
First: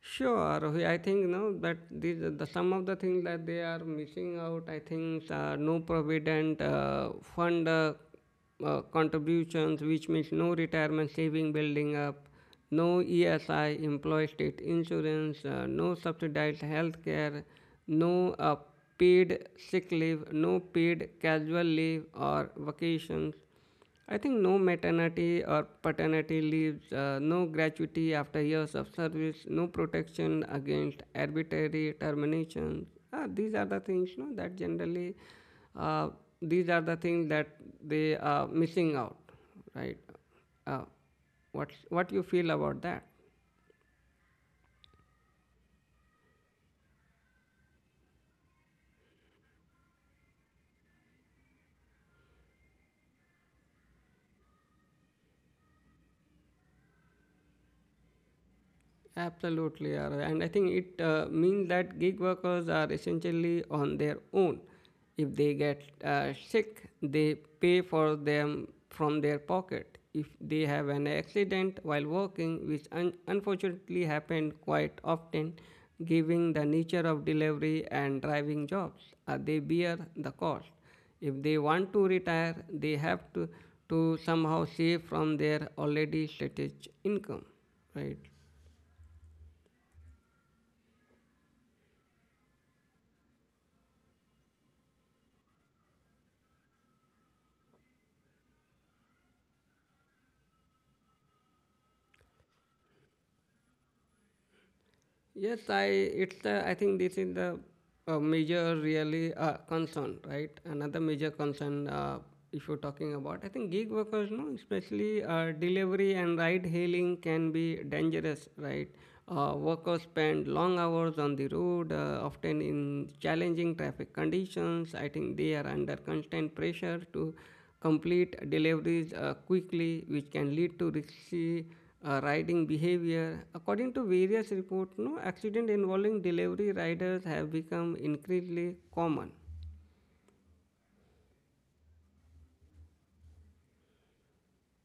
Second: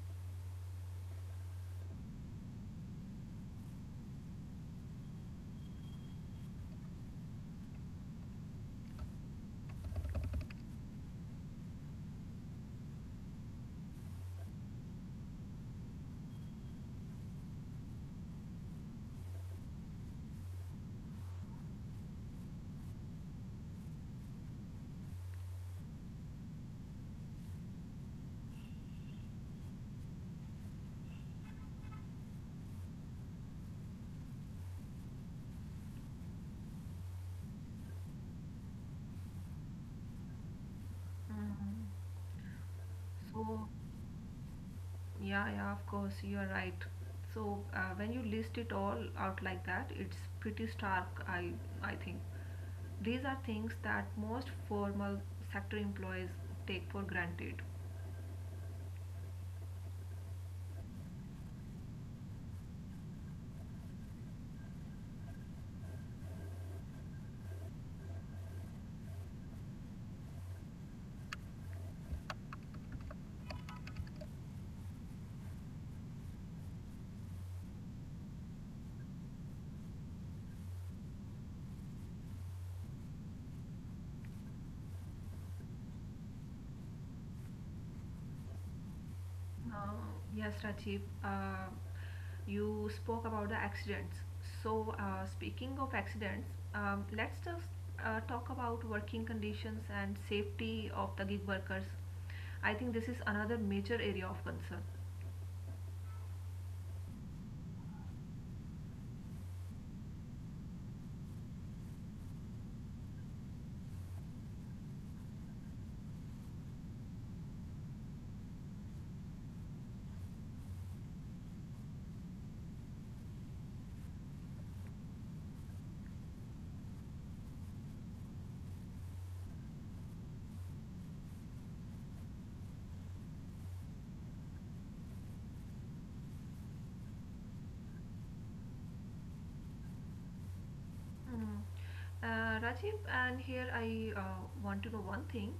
[SPEAKER 1] Sure, Rohit, I think no that these are the some of the things that they are missing out. I think no provident fund contributions, which means no retirement saving building up, no ESI employee state insurance, no subsidized healthcare, no paid sick leave, no paid casual leave or vacations. I think no maternity or paternity leaves, no gratuity after years of service, no protection against arbitrary terminations. These are the things you know, that generally, uh, these are the things that they are missing out, right? Uh, what
[SPEAKER 2] Mm.
[SPEAKER 1] what you feel about that?
[SPEAKER 2] So, yeah, yeah, of course, you are right. So when you list it all out like that, it's pretty stark, I think. These are things that most formal sector employees take for granted.
[SPEAKER 1] Absolutely, Aara. And I think it means that gig workers are essentially on their own. If they get sick, they pay for them from their pocket. If they have an accident while working, which unfortunately happened quite often, given the nature of delivery and driving jobs, they bear the cost. If they want to retire, they have to somehow save from their already stretched income, right?
[SPEAKER 2] Yes, Rajiv, you spoke about the accidents. So, speaking of accidents, let's just talk about working conditions and safety of the gig workers. I think this is another major area of concern.
[SPEAKER 1] Yes, I think this is the major really concern, right? Another major concern, if you're talking about, I think gig workers, no, especially delivery and ride hailing can be dangerous, right? Workers spend long hours on the road, often in challenging traffic conditions. I think they are under constant pressure to complete deliveries quickly, which can lead to risky riding behavior. According to various reports, no accident involving delivery riders have become increasingly common.
[SPEAKER 2] Mm. Rajiv, and here I want to know one thing.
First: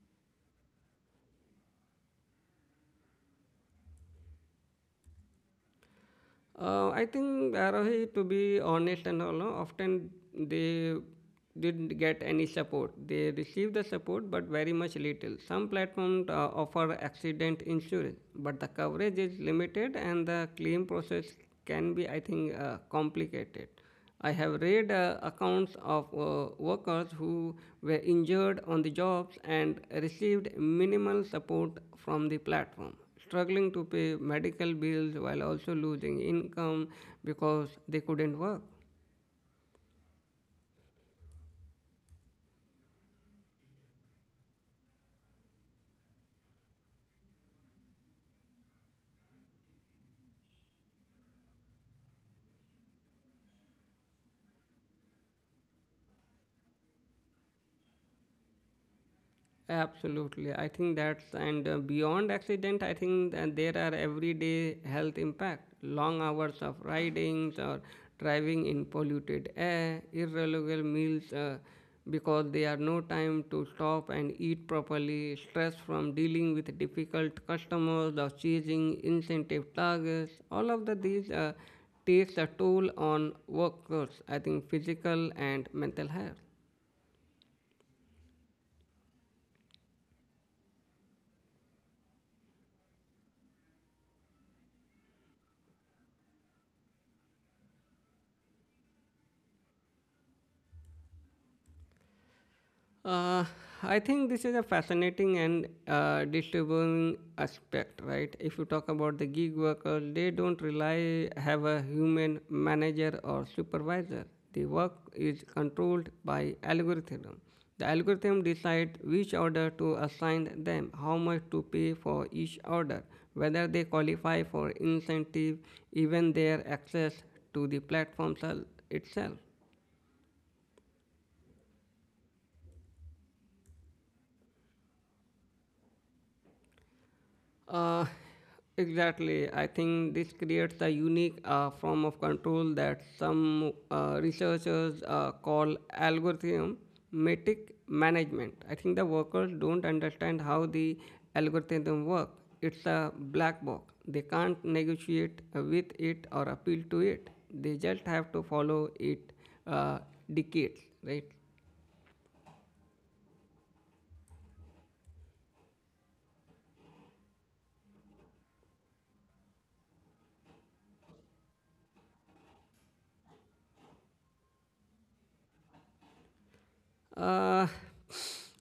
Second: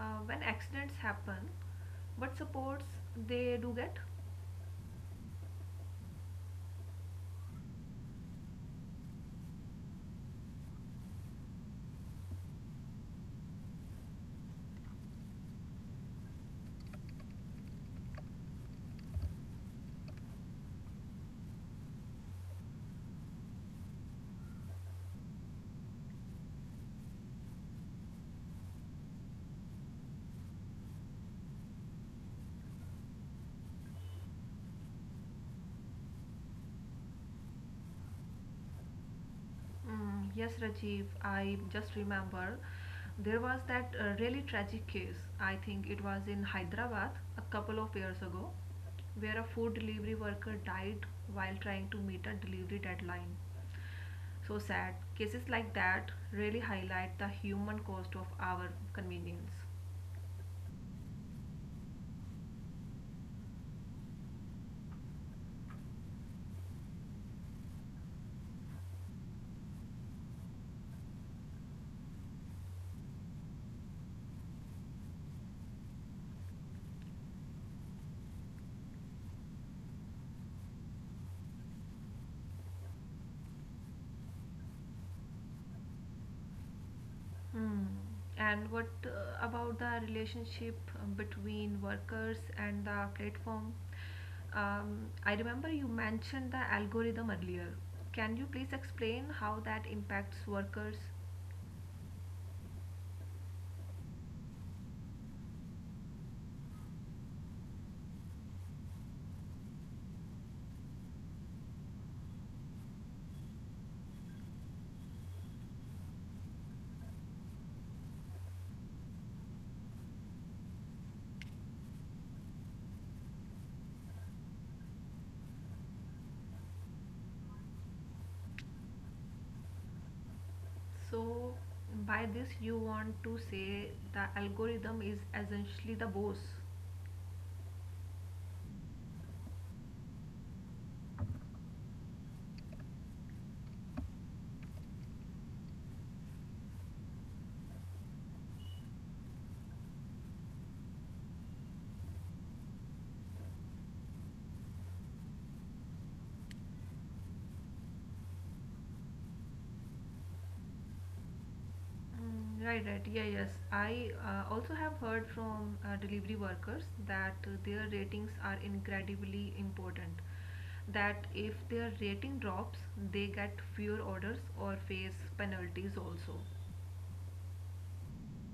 [SPEAKER 2] When accidents happen, what supports they do get?
[SPEAKER 1] I think Arohi, to be honest and all, no, often they didn't get any support. They received the support, but very much little. Some platforms offer accident insurance, but the coverage is limited and the claim process can be, I think, complicated. I have read accounts of workers who were injured on the jobs and received minimal support from the platform, struggling to pay medical bills while also losing income because they couldn't work.
[SPEAKER 2] Mm, yes, Rajiv, I just remember there was that really tragic case. I think it was in Hyderabad a couple of years ago, where a food delivery worker died while trying to meet a delivery deadline. So sad. Cases like that really highlight the human cost of our convenience.
[SPEAKER 1] Absolutely. I think and beyond accident, I think that there are everyday health impact, long hours of ridings or driving in polluted air, irregular meals because they are no time to stop and eat properly, stress from dealing with difficult customers or chasing incentive targets. These takes a toll on workers, I think physical and mental health.
[SPEAKER 2] Hmm. And what about the relationship between workers and the platform? I remember you mentioned the algorithm earlier. Can you please explain how that impacts workers?
[SPEAKER 1] Uh, I think this is a fascinating and disturbing aspect, right? If you talk about the gig workers, they don't rely have a human manager or supervisor. The work is controlled by algorithm. The algorithm decide which order to assign them, how much to pay for each order, whether they qualify for incentive, even their access to the platform itself.
[SPEAKER 2] So, by this, you want to say the algorithm is essentially the boss.
[SPEAKER 1] Uh, exactly. I think this creates the unique form of control that some researchers call algorithm metric management. I think the workers don't understand how the algorithm work. It's a black box. They can't negotiate with it or appeal to it. They just have to follow it uh, decades, right?
[SPEAKER 2] Mm, right, right. Yeah, yes. I also have heard from delivery workers that their ratings are incredibly important. That if their rating drops, they get fewer orders or face penalties also.
[SPEAKER 1] Uh,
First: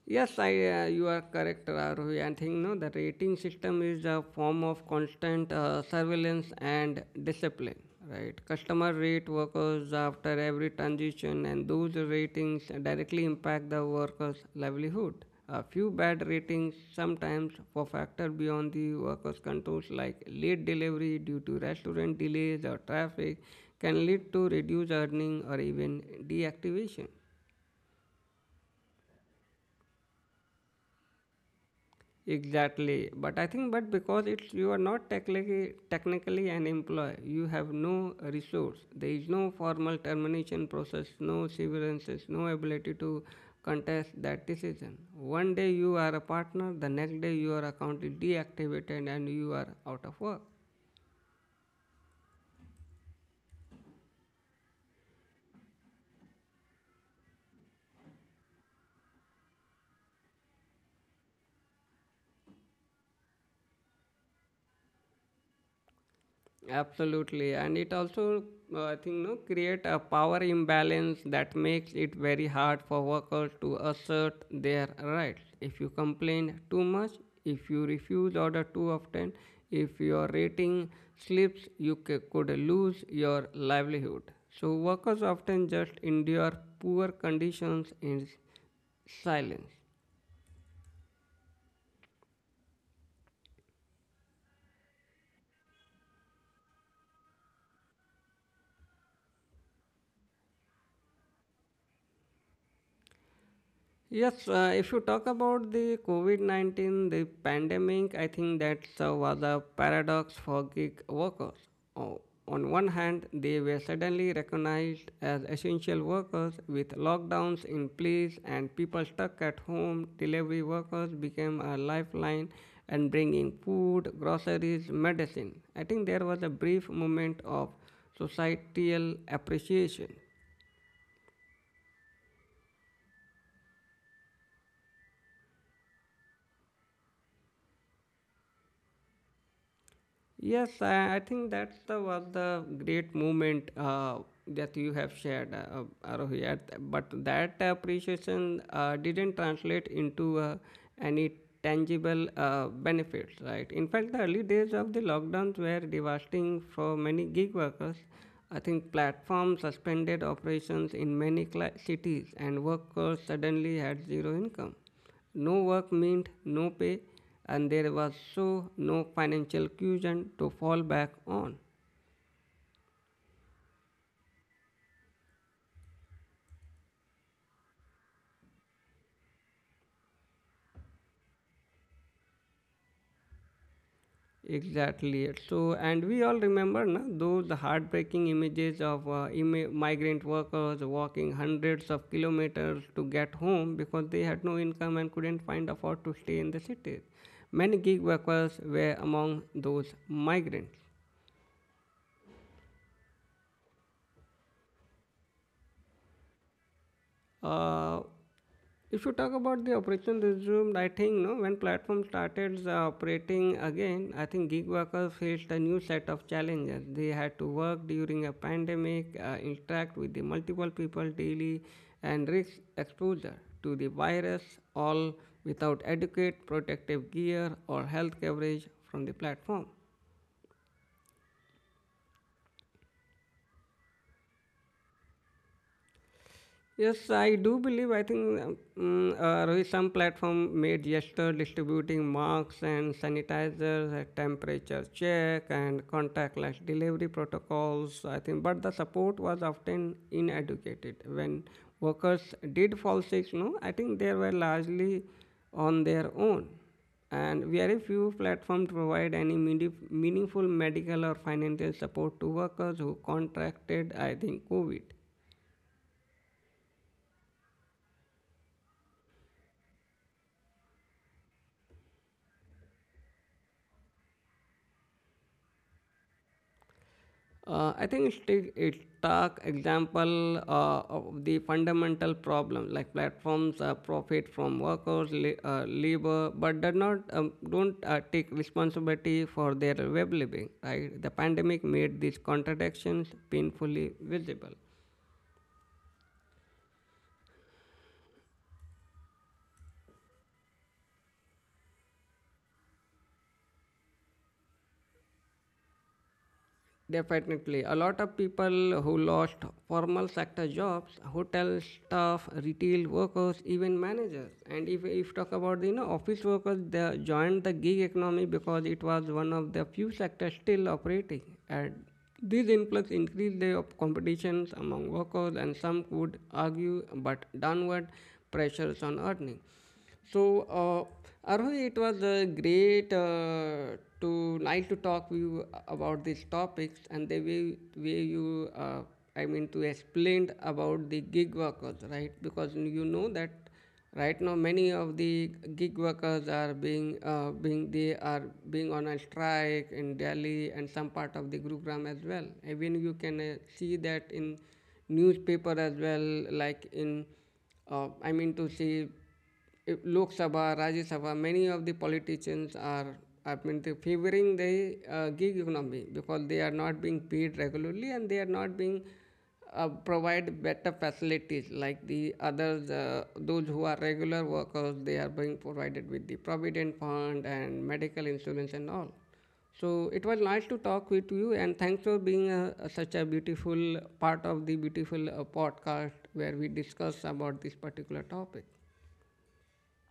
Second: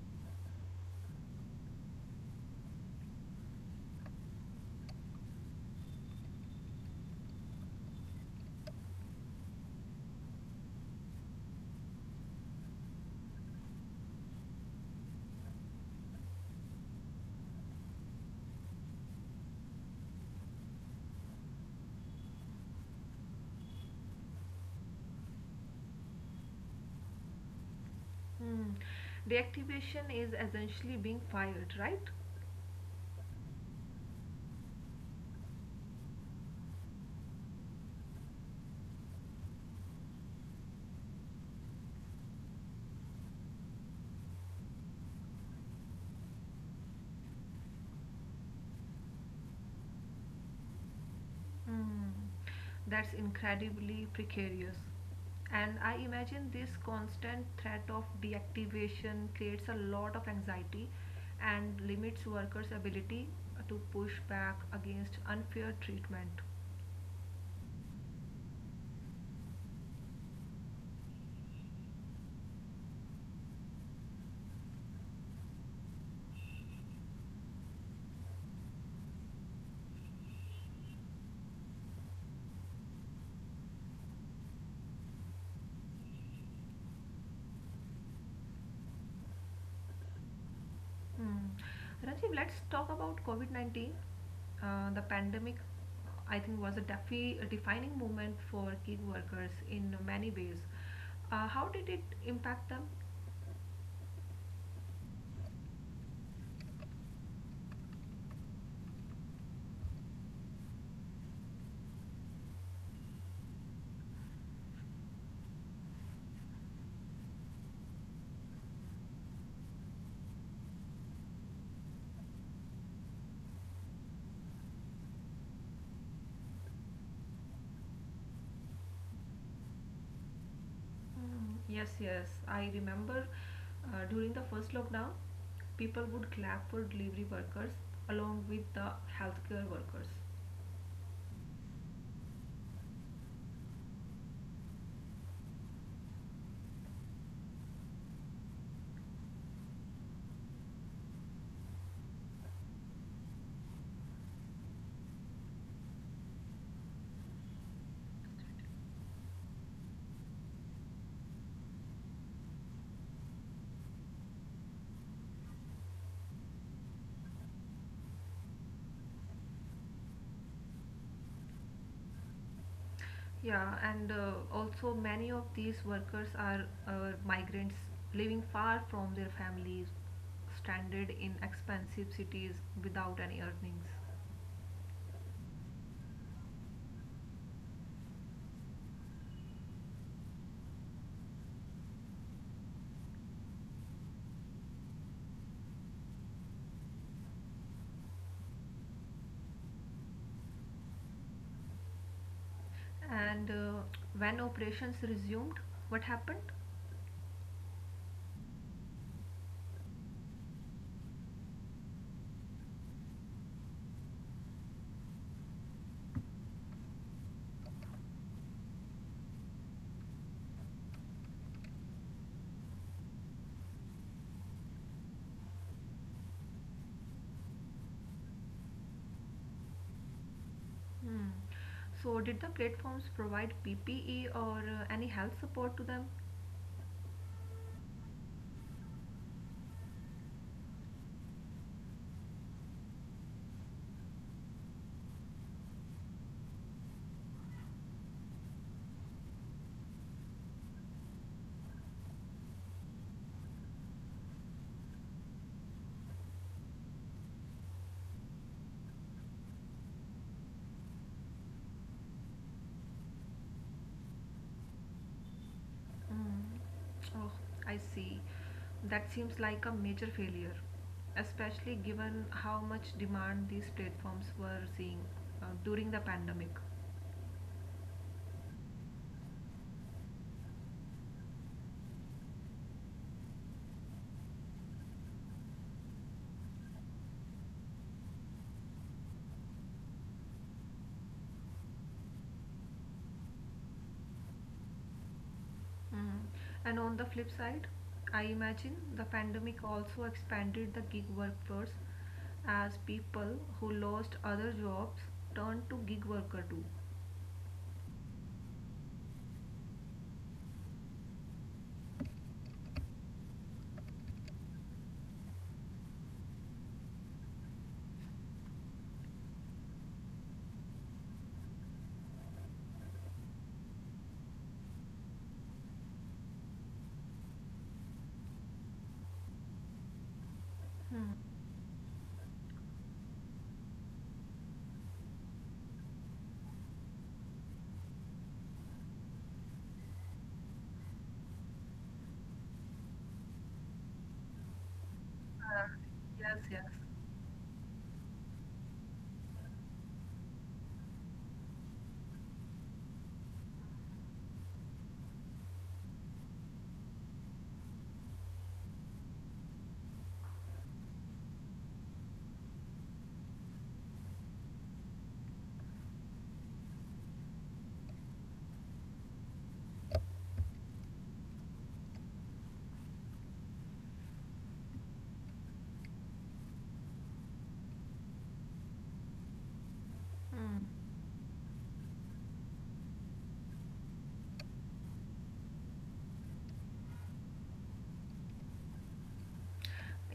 [SPEAKER 1] yes, I you are correct, Rahul. I think no, the rating system is a form of constant surveillance and discipline. Right, customer rate workers after every transition, and those ratings directly impact the workers' livelihood. A few bad ratings sometimes for factor beyond the workers' controls, like late delivery due to restaurant delays or traffic, can lead to reduced earning or even deactivation.
[SPEAKER 2] Hmm. Deactivation is essentially being fired, right?
[SPEAKER 1] Exactly, but I think but because it's you are not technically an employee, you have no resource. There is no formal termination process, no severances, no ability to contest that decision. One day you are a partner, the next day your account is deactivated and you are out of work.
[SPEAKER 2] Mm, that's incredibly precarious. And I imagine this constant threat of deactivation creates a lot of anxiety and limits workers' ability to push back against unfair treatment.
[SPEAKER 1] Absolutely, and it also I think no create a power imbalance that makes it very hard for workers to assert their rights. If you complain too much, if you refuse order too often, if your rating slips, you could lose your livelihood. So workers often just endure poor conditions in silence.
[SPEAKER 2] Mm. Rajiv, let's talk about COVID 19. The pandemic, I think, was a defining moment for gig workers in many ways. How did it impact them?
[SPEAKER 1] Yes, if you talk about the COVID 19, the pandemic, I think that was a paradox for gig workers. O- on one hand, they were suddenly recognized as essential workers with lockdowns in place and people stuck at home. Delivery workers became a lifeline and bringing food, groceries, medicine. I think there was a brief moment of societal appreciation.
[SPEAKER 2] Mm, yes, yes. I remember during the first lockdown, people would clap for delivery workers along with the healthcare workers.
[SPEAKER 1] Yes, I think that's the was the great moment that you have shared, Arohi. But that appreciation didn't translate into any tangible benefits, right? In fact, the early days of the lockdowns were devastating for many gig workers. I think platforms suspended operations in many cli cities, and workers suddenly had zero income. No work meant no pay, and there was so no financial cushion to fall back on.
[SPEAKER 2] Yeah, and also many of these workers are migrants living far from their families, stranded in expensive cities without any earnings.
[SPEAKER 1] Exactly. It. So, and we all remember na, those heartbreaking images of migrant workers walking hundreds of kilometers to get home because they had no income and couldn't find afford to stay in the cities. Many gig workers were among those migrants.
[SPEAKER 2] And when operations resumed, what happened?
[SPEAKER 1] Uh, if you talk about the operation resumed, I think no, when platform started operating again, I think gig workers faced a new set of challenges. They had to work during a pandemic, interact with the multiple people daily, and risk exposure to the virus, all without adequate protective gear or health coverage from the platform.
[SPEAKER 2] Hmm. So, did the platforms provide PPE or any health support to them?
[SPEAKER 1] Yes, I do believe. I think Rohit, some platform made gesture distributing masks and sanitizers, a temperature check, and contactless delivery protocols. I think, but the support was often inadequate. When workers did fall sick, no, I think they were largely on their own, and very few platforms provide any meaningful medical or financial support to workers who contracted, I think, COVID.
[SPEAKER 2] Mm. Oh, I see. That seems like a major failure, especially given how much demand these platforms were seeing during the pandemic.
[SPEAKER 1] I think it's take it talk example of the fundamental problem like platforms profit from workers labor but do not don't take responsibility for their well-being, right? The pandemic made these contradictions painfully visible.
[SPEAKER 2] Mm. And on the flip side, I imagine the pandemic also expanded the gig workforce as people who lost other jobs turned to gig worker too.
[SPEAKER 1] Definitely. A lot of people who lost formal sector jobs, hotel staff, retail workers, even managers. And if talk about the you know office workers, they joined the gig economy because it was one of the few sectors still operating. And these influx increased the competitions among workers and some could argue but downward pressures on earning. So,
[SPEAKER 2] Hmm.
[SPEAKER 1] Arohi, it was great to like to talk with you about these topics and the way you, I mean, to explain about the gig workers, right? Because you know that right now many of the
[SPEAKER 2] Uh,
[SPEAKER 1] gig
[SPEAKER 2] yes,
[SPEAKER 1] workers
[SPEAKER 2] yes.
[SPEAKER 1] are being, they are being on a strike in Delhi and some part of the Gurugram as well. Even you can see that in newspaper as well, like in I mean to say. Lok Sabha, Rajya Sabha, many of the politicians are, I mean, favoring the gig economy because they are not being paid regularly and they are not being provide better facilities like the others, those who are regular workers, they are being provided with the provident fund and medical insurance and all. So it was
[SPEAKER 2] Mm.
[SPEAKER 1] nice to talk with you, and thanks for being such a beautiful part of the beautiful podcast where we discuss about this particular topic.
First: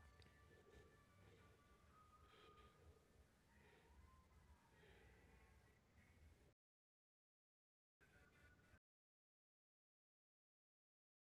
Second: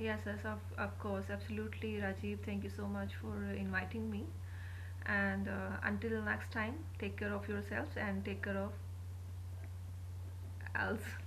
[SPEAKER 2] Yes, yes, of course, absolutely, Rajiv. Thank you so much for inviting me. And until next time, take care of yourselves and take care of else.